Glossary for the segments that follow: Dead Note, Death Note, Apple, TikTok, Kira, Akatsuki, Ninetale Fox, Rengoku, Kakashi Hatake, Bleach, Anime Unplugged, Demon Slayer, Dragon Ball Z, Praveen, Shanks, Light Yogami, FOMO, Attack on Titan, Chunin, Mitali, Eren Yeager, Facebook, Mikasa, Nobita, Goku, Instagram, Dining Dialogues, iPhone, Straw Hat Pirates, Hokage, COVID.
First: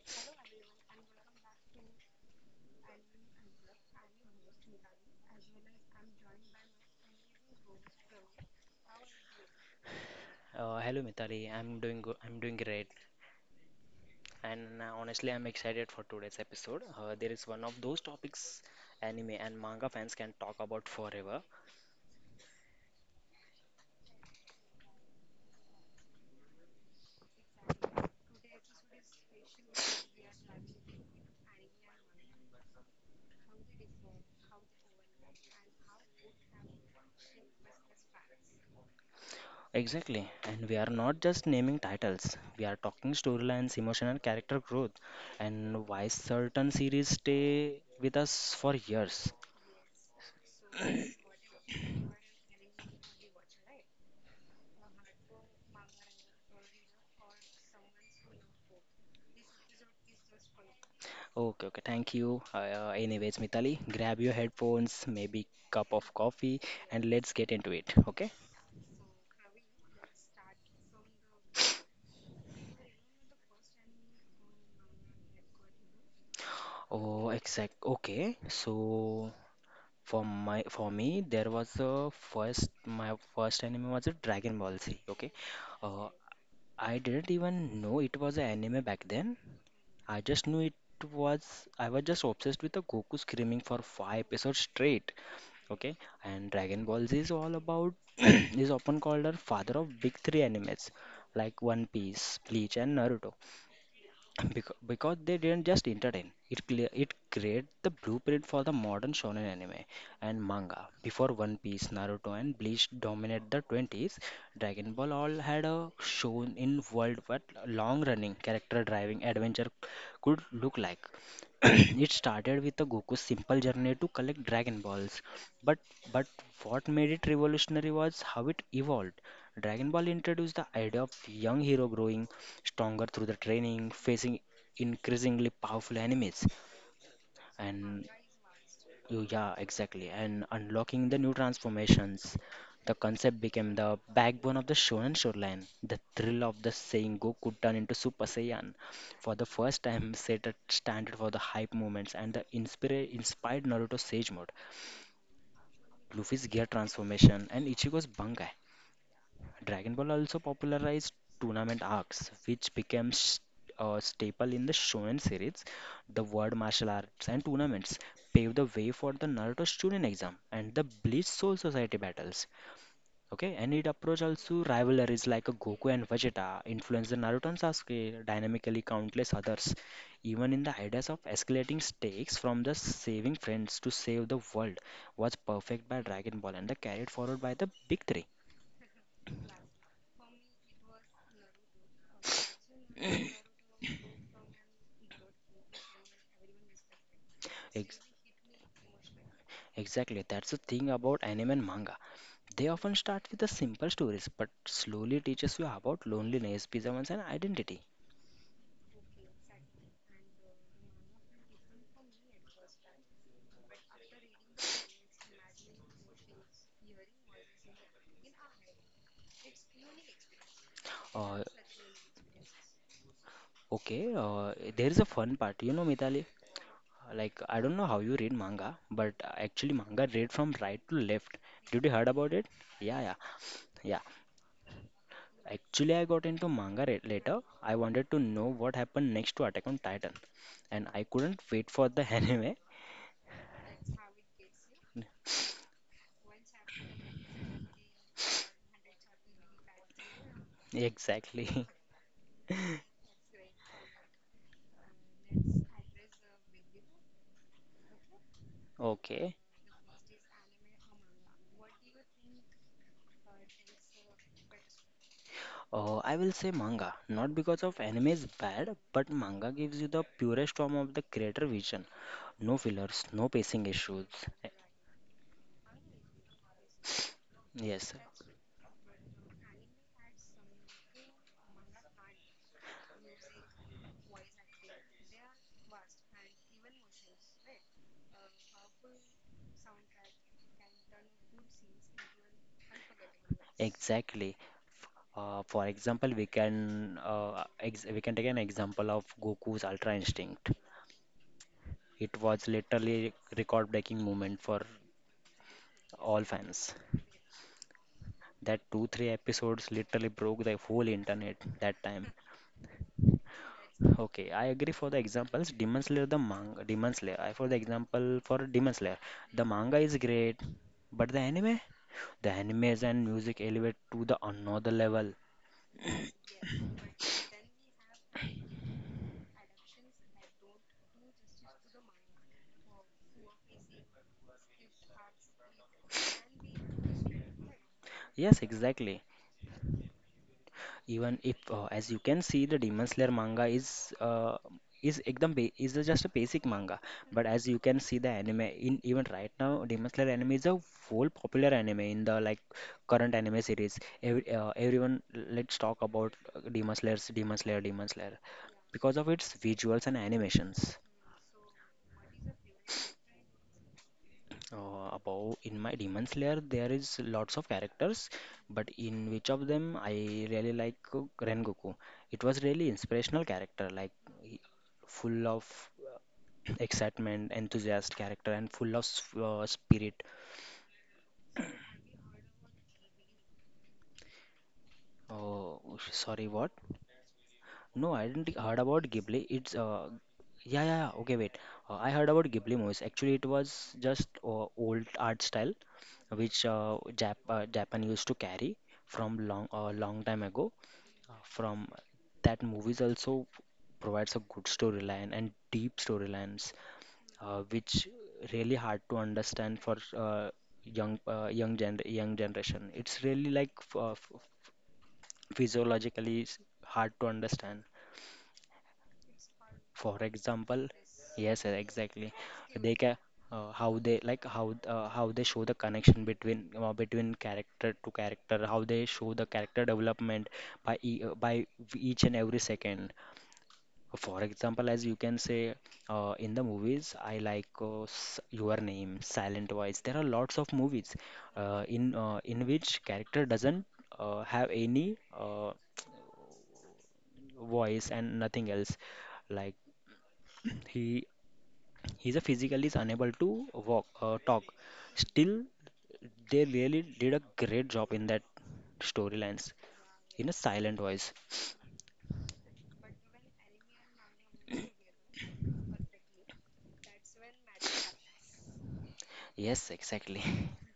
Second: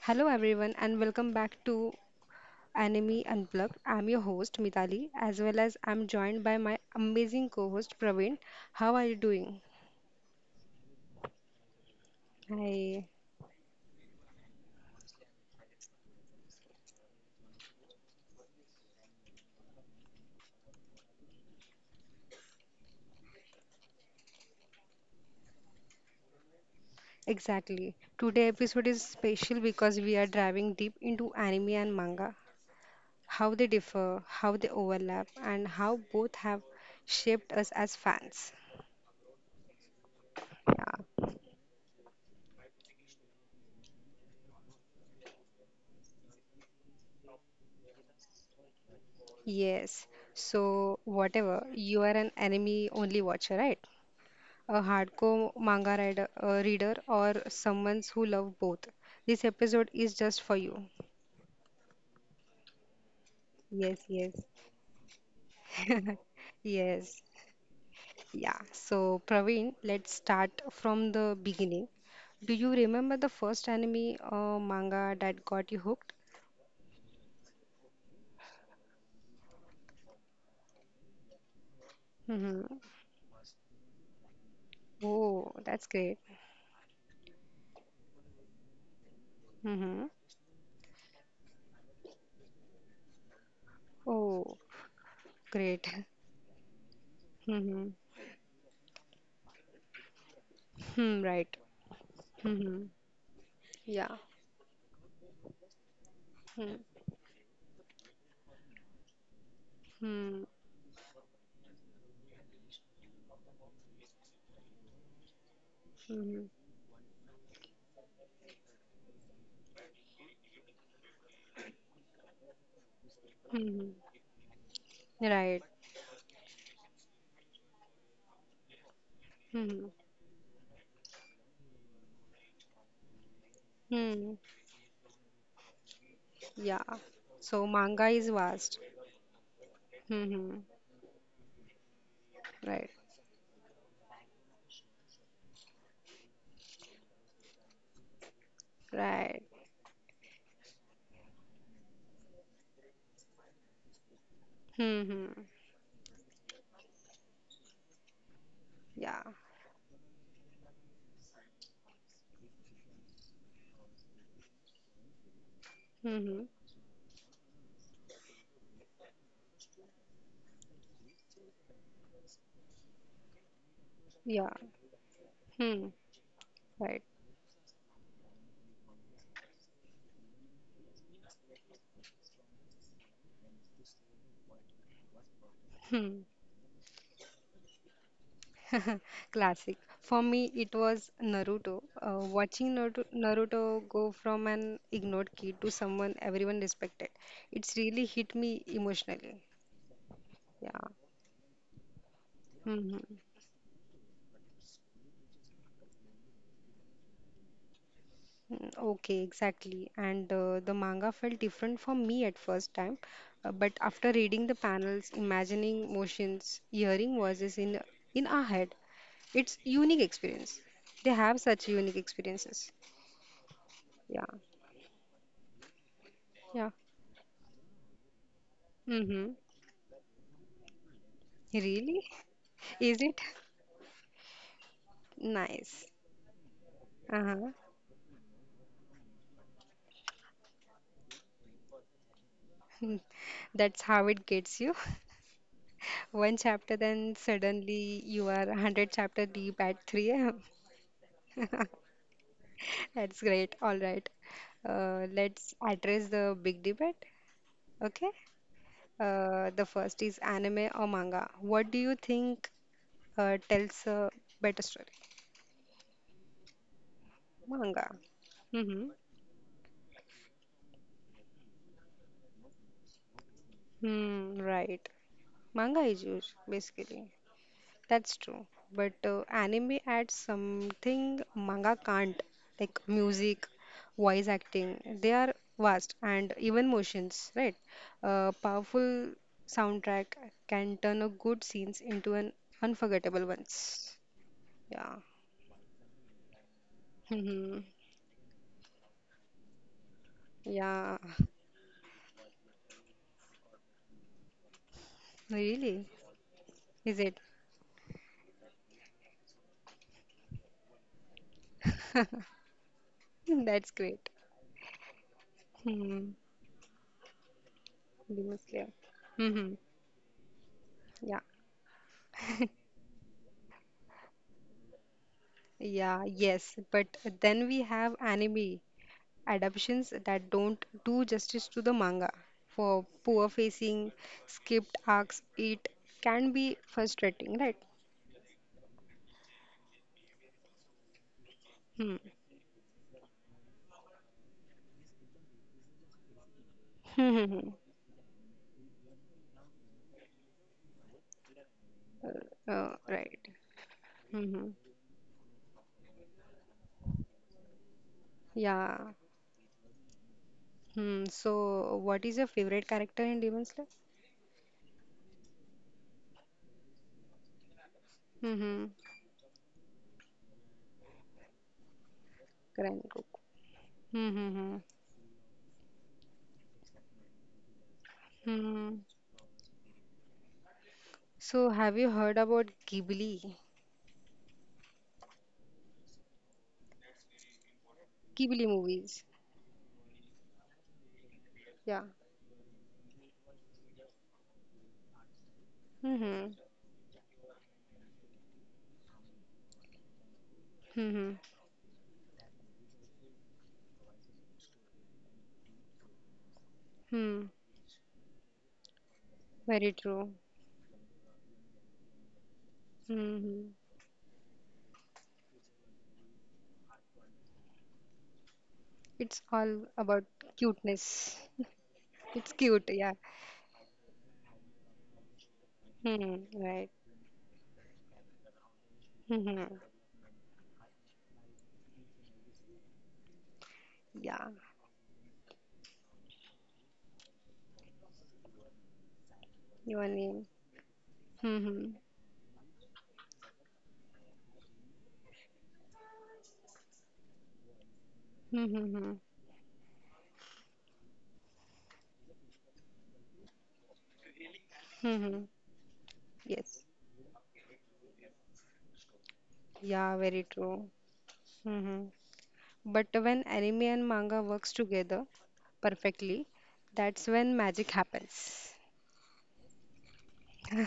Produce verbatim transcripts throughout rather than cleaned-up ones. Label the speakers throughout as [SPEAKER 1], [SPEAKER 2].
[SPEAKER 1] Hello, everyone, and welcome back to Anime Unplugged. I'm your host, Mitali, as well as I'm joined by my amazing co host, Praveen. How are you doing?
[SPEAKER 2] Uh, hello Mitali, I'm doing good. I'm doing great,
[SPEAKER 1] Hi.
[SPEAKER 2] and uh, honestly, I'm excited for today's episode. Uh, there is one of those topics anime and manga fans can talk about forever.
[SPEAKER 1] Exactly. Today episode is special because we are diving deep into anime and manga, how they differ, how they overlap, and how both have shaped us as fans.
[SPEAKER 2] Exactly. And we are not
[SPEAKER 1] Yeah.
[SPEAKER 2] just naming titles, we are talking storylines, emotion, and character growth, and why certain series stay with us for years.
[SPEAKER 1] Yes. So, whatever, you are an anime only watcher, right? A hardcore manga rider, uh, reader, or someone who love both. This episode is just for you.
[SPEAKER 2] Okay, okay, thank you. Uh, uh, anyways, Mitali,
[SPEAKER 1] Yes,
[SPEAKER 2] grab your
[SPEAKER 1] yes,
[SPEAKER 2] headphones, maybe cup of coffee, and
[SPEAKER 1] yes.
[SPEAKER 2] let's get into it. Okay?
[SPEAKER 1] Yeah. So, Praveen, let's start from the beginning. Do you remember the first anime or manga that got you hooked?
[SPEAKER 2] Oh, exact. Okay. So For my for me, there was a
[SPEAKER 1] Mm-hmm.
[SPEAKER 2] first my first anime was a Dragon Ball Z. Okay,
[SPEAKER 1] Oh, that's
[SPEAKER 2] uh,
[SPEAKER 1] great.
[SPEAKER 2] I didn't even know it was an anime back then.
[SPEAKER 1] Mm-hmm.
[SPEAKER 2] I just knew it was I was just obsessed with the Goku screaming for five
[SPEAKER 1] Oh,
[SPEAKER 2] episodes straight.
[SPEAKER 1] great.
[SPEAKER 2] Okay, and Dragon Ball Z is all
[SPEAKER 1] Mm-hmm.
[SPEAKER 2] about is often called our father of big three animes
[SPEAKER 1] Hmm, right.
[SPEAKER 2] like One Piece, Bleach,
[SPEAKER 1] Mm-hmm.
[SPEAKER 2] and Naruto.
[SPEAKER 1] Yeah.
[SPEAKER 2] Because, because they didn't just entertain, it
[SPEAKER 1] Hmm.
[SPEAKER 2] clear, it created the blueprint for the modern shonen anime and
[SPEAKER 1] Hmm.
[SPEAKER 2] manga. Before One Piece, Naruto, and Bleach dominated the twenties, Dragon Ball all had a
[SPEAKER 1] Hmm.
[SPEAKER 2] shown in world what long-running character-driving adventure could look like. It started with a Goku's simple journey
[SPEAKER 1] Hmm.
[SPEAKER 2] to collect Dragon Balls,
[SPEAKER 1] Right.
[SPEAKER 2] but but what made it revolutionary was how it evolved. Dragon
[SPEAKER 1] Hmm.
[SPEAKER 2] Ball introduced the idea of young hero growing stronger through the training, facing
[SPEAKER 1] Hmm.
[SPEAKER 2] increasingly powerful enemies,
[SPEAKER 1] Yeah. So
[SPEAKER 2] and
[SPEAKER 1] manga is vast.
[SPEAKER 2] you- yeah, exactly, and
[SPEAKER 1] Mm-hmm.
[SPEAKER 2] unlocking the new transformations. The
[SPEAKER 1] Right.
[SPEAKER 2] concept became the backbone of the Shonen storyline. The thrill of the saying Goku turned into Super Saiyan for the
[SPEAKER 1] Right.
[SPEAKER 2] first time set a standard for the hype moments and the inspira- inspired Naruto Sage mode,
[SPEAKER 1] Mm-hmm.
[SPEAKER 2] Luffy's gear transformation, and Ichigo's Bankai.
[SPEAKER 1] Yeah.
[SPEAKER 2] Dragon Ball also popularized tournament arcs, which became s- a staple in the shonen series. The
[SPEAKER 1] Mm-hmm.
[SPEAKER 2] word martial arts and tournaments paved the way for the Naruto Chunin exam and the Bleach Soul Society battles. Okay, and it approached
[SPEAKER 1] Yeah.
[SPEAKER 2] also rivalries like Goku
[SPEAKER 1] Hmm.
[SPEAKER 2] and Vegeta, influenced
[SPEAKER 1] Right.
[SPEAKER 2] the Naruto and Sasuke, dynamically countless others. Even in the ideas of escalating stakes from the saving friends to save the world was perfect by
[SPEAKER 1] Hmm.
[SPEAKER 2] Dragon Ball and the carried forward by the big three.
[SPEAKER 1] Classic. For me, it was Naruto. Uh, watching Naruto, Naruto go from an ignored kid to someone everyone respected, it's really hit me emotionally.
[SPEAKER 2] Exactly, that's the
[SPEAKER 1] Yeah.
[SPEAKER 2] thing about anime and manga. They often
[SPEAKER 1] Mm-hmm.
[SPEAKER 2] start with the simple stories, but slowly teaches you about loneliness, perseverance, and identity.
[SPEAKER 1] Mm, okay, exactly. And uh, the manga felt different for me at first time, uh, but after reading the panels, imagining motions, hearing voices in in our head, it's unique experience. They
[SPEAKER 2] Uh,
[SPEAKER 1] have such unique experiences.
[SPEAKER 2] okay,
[SPEAKER 1] Yeah,
[SPEAKER 2] uh, there is a fun part, you know, Mitali.
[SPEAKER 1] yeah.
[SPEAKER 2] Like I don't know how you read manga, but
[SPEAKER 1] Mm-hmm.
[SPEAKER 2] actually manga read from right to left. Did you heard
[SPEAKER 1] Really?
[SPEAKER 2] about it? Yeah,
[SPEAKER 1] Is
[SPEAKER 2] yeah,
[SPEAKER 1] it?
[SPEAKER 2] yeah.
[SPEAKER 1] Nice.
[SPEAKER 2] Actually, I got into manga re- later.
[SPEAKER 1] Uh-huh.
[SPEAKER 2] I wanted to know what happened next to Attack on Titan, and I couldn't wait for the anime.
[SPEAKER 1] That's how it gets you. One chapter, then suddenly you are a hundred chapter deep at three a m.
[SPEAKER 2] Exactly.
[SPEAKER 1] That's great. All right. Uh, let's address the big debate. Okay.
[SPEAKER 2] Okay.
[SPEAKER 1] Uh, the first is anime or manga. What do you think uh, tells a better story?
[SPEAKER 2] Uh, I will say manga, not because of
[SPEAKER 1] Manga.
[SPEAKER 2] anime is bad, but manga gives you the purest form of the creator vision. No fillers, no pacing issues.
[SPEAKER 1] Hmm,
[SPEAKER 2] Eh,
[SPEAKER 1] right. Manga is used basically.
[SPEAKER 2] yes,
[SPEAKER 1] That's true. But uh, anime adds something manga can't, like music, voice acting. They are vast and even motions, right? A powerful soundtrack can turn a good scenes into an unforgettable ones.
[SPEAKER 2] exactly.
[SPEAKER 1] Yeah.
[SPEAKER 2] Uh, for example, we can uh,
[SPEAKER 1] Hmm.
[SPEAKER 2] ex we can take an example of Goku's Ultra Instinct.
[SPEAKER 1] Yeah.
[SPEAKER 2] It was literally record-breaking moment for
[SPEAKER 1] Really?
[SPEAKER 2] all fans.
[SPEAKER 1] Is it?
[SPEAKER 2] That two, three episodes literally broke the whole internet that time.
[SPEAKER 1] That's great.
[SPEAKER 2] Okay, I agree for the examples. Demon Slayer,
[SPEAKER 1] Hmm.
[SPEAKER 2] the manga, Demon Slayer. I for the example
[SPEAKER 1] Demon
[SPEAKER 2] for Demon
[SPEAKER 1] Slayer.
[SPEAKER 2] Slayer, the
[SPEAKER 1] Hmm.
[SPEAKER 2] manga is great, but the
[SPEAKER 1] Yeah.
[SPEAKER 2] anime, the animes and music elevate to the another level.
[SPEAKER 1] Yeah, yes. But then we have anime adaptations that don't do justice to the manga. For poor facing, skipped arcs, it can be frustrating, right?
[SPEAKER 2] Yes, exactly. Even if uh, as you can see the demon slayer manga is uh, is ekdam ba- is a just a basic manga but as
[SPEAKER 1] Hmm.
[SPEAKER 2] you can see the anime in even right now demon slayer anime is a full popular anime in the like
[SPEAKER 1] Uh,
[SPEAKER 2] current
[SPEAKER 1] right.
[SPEAKER 2] anime series. Every, uh,
[SPEAKER 1] Hmm.
[SPEAKER 2] everyone let's talk about uh, demon slayers demon slayer demon slayer because
[SPEAKER 1] Yeah.
[SPEAKER 2] of its visuals and animations.
[SPEAKER 1] Hmm. So, what is your favorite character in Demon Slayer?
[SPEAKER 2] Uh, above in my demons layer, there is lots of characters but
[SPEAKER 1] Mm-hmm.
[SPEAKER 2] in which of them I really like uh, rengoku. It was really
[SPEAKER 1] Grand
[SPEAKER 2] inspirational
[SPEAKER 1] Goku.
[SPEAKER 2] character, like
[SPEAKER 1] Mm-hmm.
[SPEAKER 2] he-
[SPEAKER 1] Hmm.
[SPEAKER 2] full of excitement enthusiast character and
[SPEAKER 1] Hmm.
[SPEAKER 2] full of
[SPEAKER 1] Hmm.
[SPEAKER 2] s- uh, spirit.
[SPEAKER 1] So, have you heard about Ghibli?
[SPEAKER 2] Oh, sorry, what? No, I didn't
[SPEAKER 1] Ghibli
[SPEAKER 2] heard about
[SPEAKER 1] movies.
[SPEAKER 2] ghibli. It's uh, yeah yeah yeah, okay wait, uh,
[SPEAKER 1] Yeah.
[SPEAKER 2] I heard about ghibli movies. Actually it was just uh, old art style
[SPEAKER 1] Mm-hmm.
[SPEAKER 2] which uh, Jap uh, Japan used to carry from long uh, long time ago.
[SPEAKER 1] Mm-hmm.
[SPEAKER 2] From that movies also provides a good storyline and deep storylines,
[SPEAKER 1] Hmm. Hmm.
[SPEAKER 2] uh, which really hard to understand for
[SPEAKER 1] Very true.
[SPEAKER 2] uh, young uh, young gen young generation. It's really like
[SPEAKER 1] Mm-hmm.
[SPEAKER 2] f- uh, f- physiologically s- hard to understand,
[SPEAKER 1] It's all
[SPEAKER 2] for
[SPEAKER 1] about
[SPEAKER 2] example.
[SPEAKER 1] cuteness.
[SPEAKER 2] Yes sir, exactly.
[SPEAKER 1] It's
[SPEAKER 2] They
[SPEAKER 1] cute,
[SPEAKER 2] can
[SPEAKER 1] yeah.
[SPEAKER 2] uh, how they like how uh, how they show the connection
[SPEAKER 1] Hmm,
[SPEAKER 2] between uh,
[SPEAKER 1] right.
[SPEAKER 2] between character to character, how they show the
[SPEAKER 1] Hmm,
[SPEAKER 2] character development by e- uh, by each and every second. For
[SPEAKER 1] yeah.
[SPEAKER 2] example, as you can say, uh, in the movies, I like uh, S- Your Name, Silent Voice. There
[SPEAKER 1] Your
[SPEAKER 2] are lots
[SPEAKER 1] name.
[SPEAKER 2] of movies
[SPEAKER 1] Hmm,
[SPEAKER 2] uh,
[SPEAKER 1] hmm,
[SPEAKER 2] in uh, in which character doesn't uh, have any uh, voice and nothing
[SPEAKER 1] hmm,
[SPEAKER 2] else.
[SPEAKER 1] hmm. Hmm.
[SPEAKER 2] Like he he's a physically is unable to walk uh, talk.
[SPEAKER 1] Hmm, hmm.
[SPEAKER 2] Still, they
[SPEAKER 1] Yes.
[SPEAKER 2] really did a great job in that storylines
[SPEAKER 1] Yeah,
[SPEAKER 2] in
[SPEAKER 1] very
[SPEAKER 2] a
[SPEAKER 1] true.
[SPEAKER 2] silent voice.
[SPEAKER 1] Hmm. Hmm. But when anime and manga works together perfectly, that's when magic happens.
[SPEAKER 2] Yes, exactly.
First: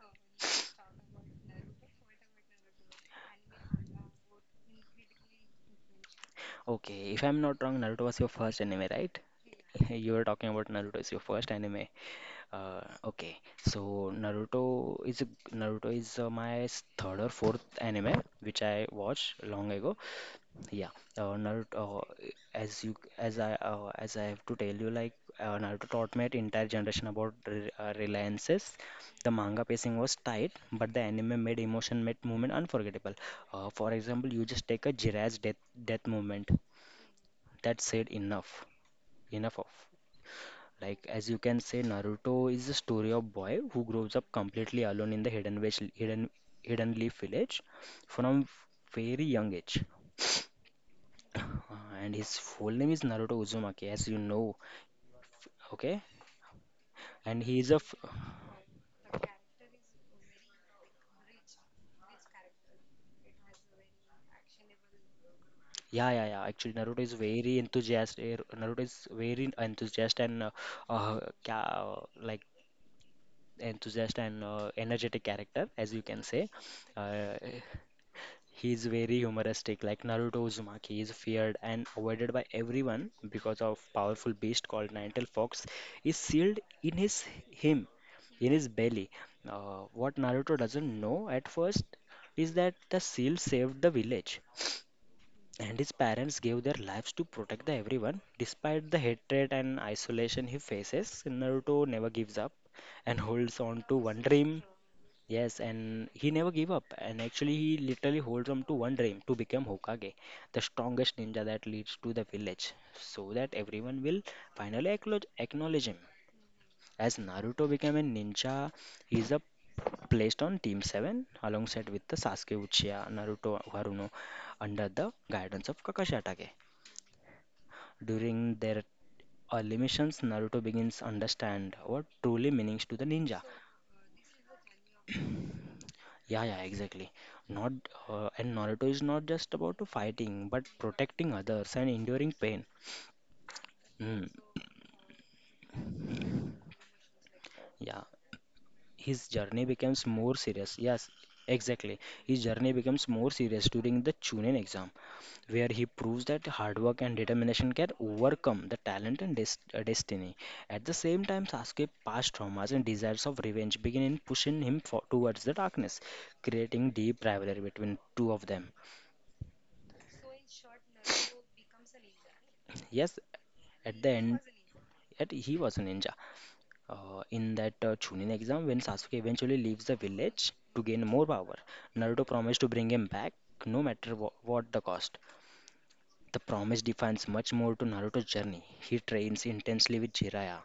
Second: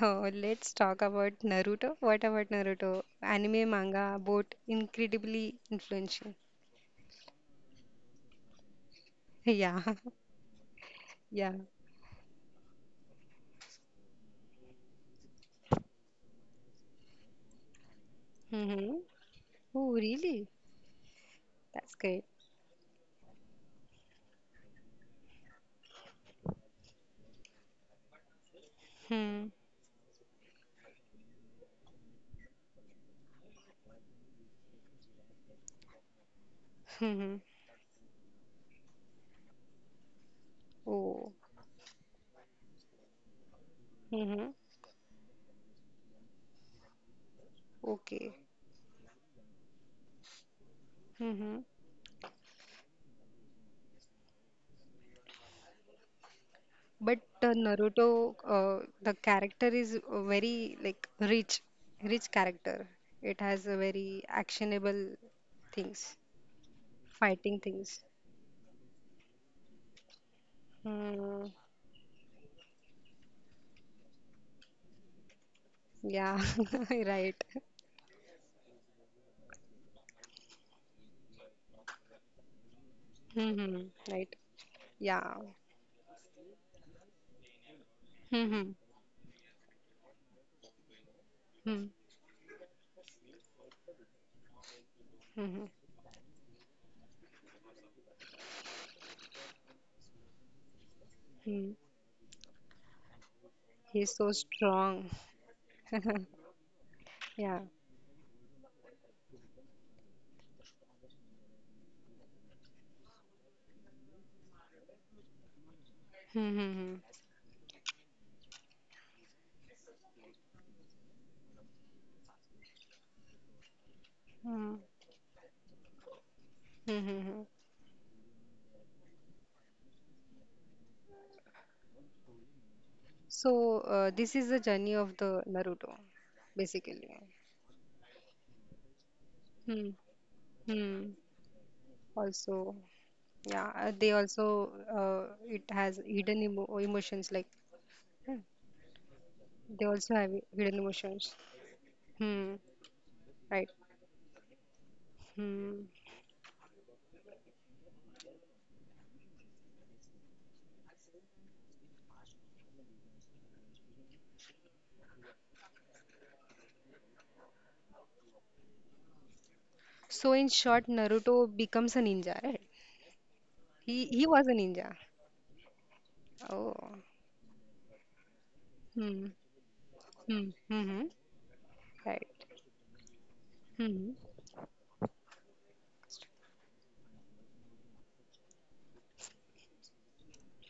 [SPEAKER 1] Oh, let's talk about Naruto. What about Naruto? Anime, manga, both incredibly influential.
[SPEAKER 2] Okay, if I'm not wrong, Naruto was your first anime, right?
[SPEAKER 1] Yeah,
[SPEAKER 2] You were talking about Naruto is your
[SPEAKER 1] yeah.
[SPEAKER 2] first anime. Uh, okay, so Naruto is a, Naruto is uh, my s- third or fourth anime which I
[SPEAKER 1] Mm-hmm.
[SPEAKER 2] watched long
[SPEAKER 1] Oh,
[SPEAKER 2] ago.
[SPEAKER 1] really?
[SPEAKER 2] Yeah, uh, Naruto.
[SPEAKER 1] That's great.
[SPEAKER 2] Uh, as you as I uh, as I have to tell you, like uh, Naruto taught my entire generation about re uh, reliances. The
[SPEAKER 1] Hmm.
[SPEAKER 2] manga pacing was tight, but the anime made emotion, made movement unforgettable. Uh, for example, you just take a Jiraiya's death death moment.
[SPEAKER 1] Hmm.
[SPEAKER 2] That said enough, enough of. Like
[SPEAKER 1] Oh.
[SPEAKER 2] as you can say, Naruto is the story of boy who grows up
[SPEAKER 1] Hmm.
[SPEAKER 2] completely alone in the hidden village, hidden hidden leaf village
[SPEAKER 1] Okay.
[SPEAKER 2] from very young age. Uh,
[SPEAKER 1] Hmm.
[SPEAKER 2] and his full name is Naruto Uzumaki, as you know. Okay,
[SPEAKER 1] But
[SPEAKER 2] and
[SPEAKER 1] uh,
[SPEAKER 2] he is a f-
[SPEAKER 1] Naruto, uh, the character is uh, very like rich, rich character. It has a very actionable
[SPEAKER 2] yeah
[SPEAKER 1] things,
[SPEAKER 2] yeah yeah. Actually, Naruto is
[SPEAKER 1] fighting
[SPEAKER 2] very
[SPEAKER 1] things.
[SPEAKER 2] enthusiastic. Naruto is very enthusiastic and uh, uh,
[SPEAKER 1] Hmm.
[SPEAKER 2] ca- like enthusiastic and uh, energetic character, as you can
[SPEAKER 1] Yeah.
[SPEAKER 2] say.
[SPEAKER 1] Right.
[SPEAKER 2] Uh, He is very humoristic, like Naruto Uzumaki. He is feared and avoided by everyone because
[SPEAKER 1] Hmm.
[SPEAKER 2] of
[SPEAKER 1] Right.
[SPEAKER 2] powerful beast called Ninetale
[SPEAKER 1] Yeah.
[SPEAKER 2] Fox is sealed in his him, in
[SPEAKER 1] Hmm.
[SPEAKER 2] his belly. Uh, what Naruto doesn't know at
[SPEAKER 1] Hmm.
[SPEAKER 2] first is that the seal saved the village,
[SPEAKER 1] Hmm.
[SPEAKER 2] and his parents gave their lives to protect the everyone. Despite the hatred and isolation he faces,
[SPEAKER 1] Hmm.
[SPEAKER 2] Naruto never gives up and holds on to
[SPEAKER 1] He's
[SPEAKER 2] one
[SPEAKER 1] so
[SPEAKER 2] dream.
[SPEAKER 1] strong.
[SPEAKER 2] Yes, and he never gave up. And
[SPEAKER 1] Yeah.
[SPEAKER 2] actually, he literally holds on to one dream to become Hokage, the strongest ninja that leads to the village, so that everyone will finally acknowledge, acknowledge him.
[SPEAKER 1] Hmm. Hmm. Hmm.
[SPEAKER 2] As Naruto became a ninja, he is a placed on Team seven alongside with the Sasuke Uchiha, Naruto Haruno
[SPEAKER 1] Hmm.
[SPEAKER 2] under the guidance of Kakashi Hatake.
[SPEAKER 1] Hmm. Hmm.
[SPEAKER 2] During their early missions, Naruto begins understand what truly means to the ninja.
[SPEAKER 1] So uh, this is the journey of the Naruto,
[SPEAKER 2] Yeah, yeah, exactly.
[SPEAKER 1] basically.
[SPEAKER 2] Not uh, and Naruto is not just about
[SPEAKER 1] Hmm.
[SPEAKER 2] to fighting, but
[SPEAKER 1] Hmm.
[SPEAKER 2] protecting others and enduring pain.
[SPEAKER 1] Also, yeah, uh, they
[SPEAKER 2] Mm,
[SPEAKER 1] also uh, it has hidden emo emotions like
[SPEAKER 2] yeah,
[SPEAKER 1] hmm,
[SPEAKER 2] his journey
[SPEAKER 1] they
[SPEAKER 2] becomes
[SPEAKER 1] also have
[SPEAKER 2] more
[SPEAKER 1] hidden
[SPEAKER 2] serious. Yes,
[SPEAKER 1] emotions.
[SPEAKER 2] exactly. His
[SPEAKER 1] Hmm.
[SPEAKER 2] journey becomes more
[SPEAKER 1] Right.
[SPEAKER 2] serious during the Chunin exam, where
[SPEAKER 1] Hmm.
[SPEAKER 2] he proves that hard work and determination can overcome the talent and des uh, destiny. At the same time, Sasuke past traumas and desires of revenge begin in pushing him for towards the darkness, creating deep rivalry between two of them.
[SPEAKER 1] So in short, Naruto becomes a ninja, right?
[SPEAKER 2] Yes,
[SPEAKER 1] He
[SPEAKER 2] at the
[SPEAKER 1] he
[SPEAKER 2] end,
[SPEAKER 1] was a ninja.
[SPEAKER 2] at, he was a ninja.
[SPEAKER 1] Oh.
[SPEAKER 2] Uh, in that uh, Chunin exam, when Sasuke
[SPEAKER 1] Hmm.
[SPEAKER 2] eventually leaves the
[SPEAKER 1] Hmm.
[SPEAKER 2] village to
[SPEAKER 1] Hmm.
[SPEAKER 2] gain more power, Naruto
[SPEAKER 1] Right.
[SPEAKER 2] promised to bring him back no
[SPEAKER 1] Hmm.
[SPEAKER 2] matter wha- what the cost. The promise defines much more to Naruto's journey. He trains intensely with Jiraiya,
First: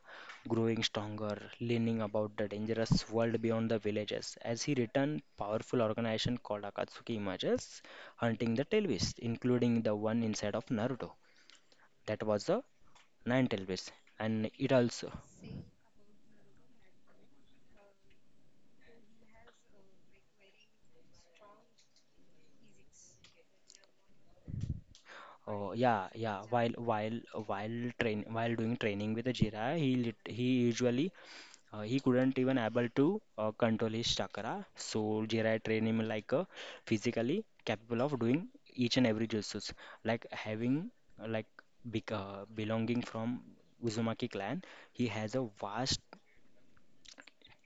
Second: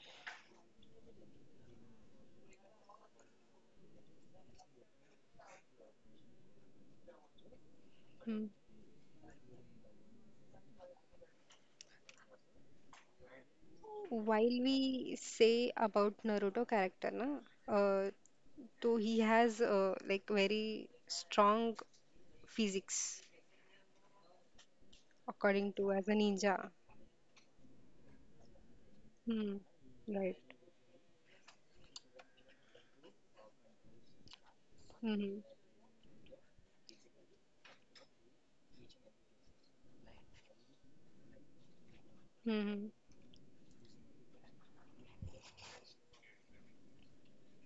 [SPEAKER 2] growing stronger, learning about the dangerous world beyond the villages. As he returns, powerful organization called Akatsuki emerges,
[SPEAKER 1] Hmm.
[SPEAKER 2] hunting the tail beasts, including the one inside of Naruto. That was the nine tailwhips
[SPEAKER 1] While
[SPEAKER 2] and it also
[SPEAKER 1] we say about Naruto character, na, uh, so he has uh, like very strong physics,
[SPEAKER 2] oh
[SPEAKER 1] according to
[SPEAKER 2] yeah
[SPEAKER 1] as a
[SPEAKER 2] yeah
[SPEAKER 1] ninja.
[SPEAKER 2] while while while train while doing training with the
[SPEAKER 1] Hmm.
[SPEAKER 2] Jira he lit-
[SPEAKER 1] Right.
[SPEAKER 2] he usually uh, he couldn't even able to uh, control his chakra, so
[SPEAKER 1] Mm-hmm.
[SPEAKER 2] Jira trained him like a physically capable of doing each and every jutsus, like having uh, like bec- uh,
[SPEAKER 1] Mm-hmm.
[SPEAKER 2] belonging from Uzumaki clan. He has a vast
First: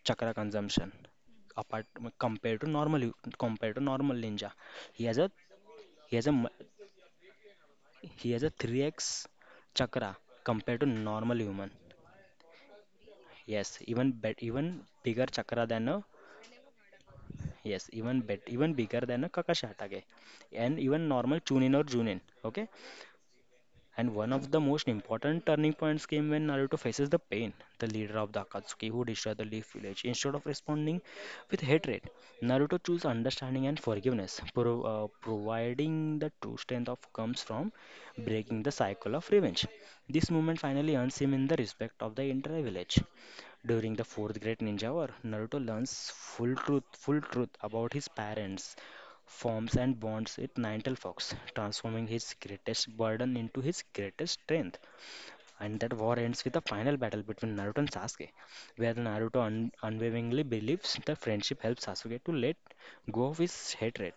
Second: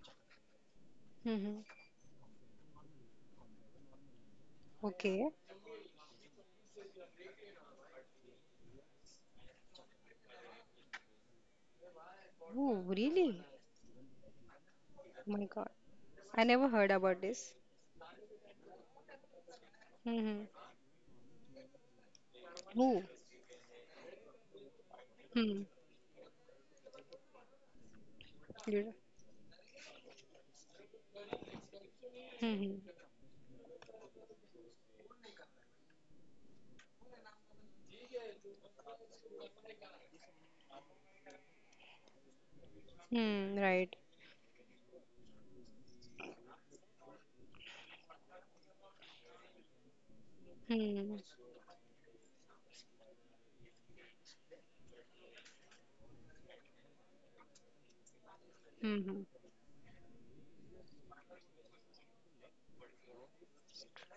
[SPEAKER 2] chakra consumption
[SPEAKER 1] Mm-hmm.
[SPEAKER 2] apart compared to normal compared to normal ninja. he has
[SPEAKER 1] Okay.
[SPEAKER 2] a he has a mu- He has a three x chakra compared to normal human.
[SPEAKER 1] Oh, really?
[SPEAKER 2] Yes, even bet even bigger
[SPEAKER 1] Oh my
[SPEAKER 2] chakra
[SPEAKER 1] God.
[SPEAKER 2] than a
[SPEAKER 1] I never heard about this.
[SPEAKER 2] yes, even bet even bigger than a kakashatake.
[SPEAKER 1] Mm-hmm.
[SPEAKER 2] And even normal Chunin or Junin. Okay.
[SPEAKER 1] Oh.
[SPEAKER 2] And one of the most important
[SPEAKER 1] Hmm.
[SPEAKER 2] turning points came when Naruto faces the pain, the leader of the Akatsuki
[SPEAKER 1] You-
[SPEAKER 2] who destroyed the Leaf Village. Instead of responding with hatred,
[SPEAKER 1] Hmm.
[SPEAKER 2] Naruto chose understanding and forgiveness, pro- uh, providing the true strength of comes from breaking the cycle of revenge. This moment finally earns him in the respect of the entire village.
[SPEAKER 1] Hmm. Right.
[SPEAKER 2] During the fourth great ninja war, Naruto learns full truth, full truth about his parents, forms and bonds with Nintel
[SPEAKER 1] Hmm.
[SPEAKER 2] Fox, transforming his greatest burden into his greatest strength. And that war ends with a final battle between Naruto and Sasuke, where
[SPEAKER 1] Hmm.
[SPEAKER 2] Naruto un- unwaveringly believes that friendship helps Sasuke to let go of his hatred.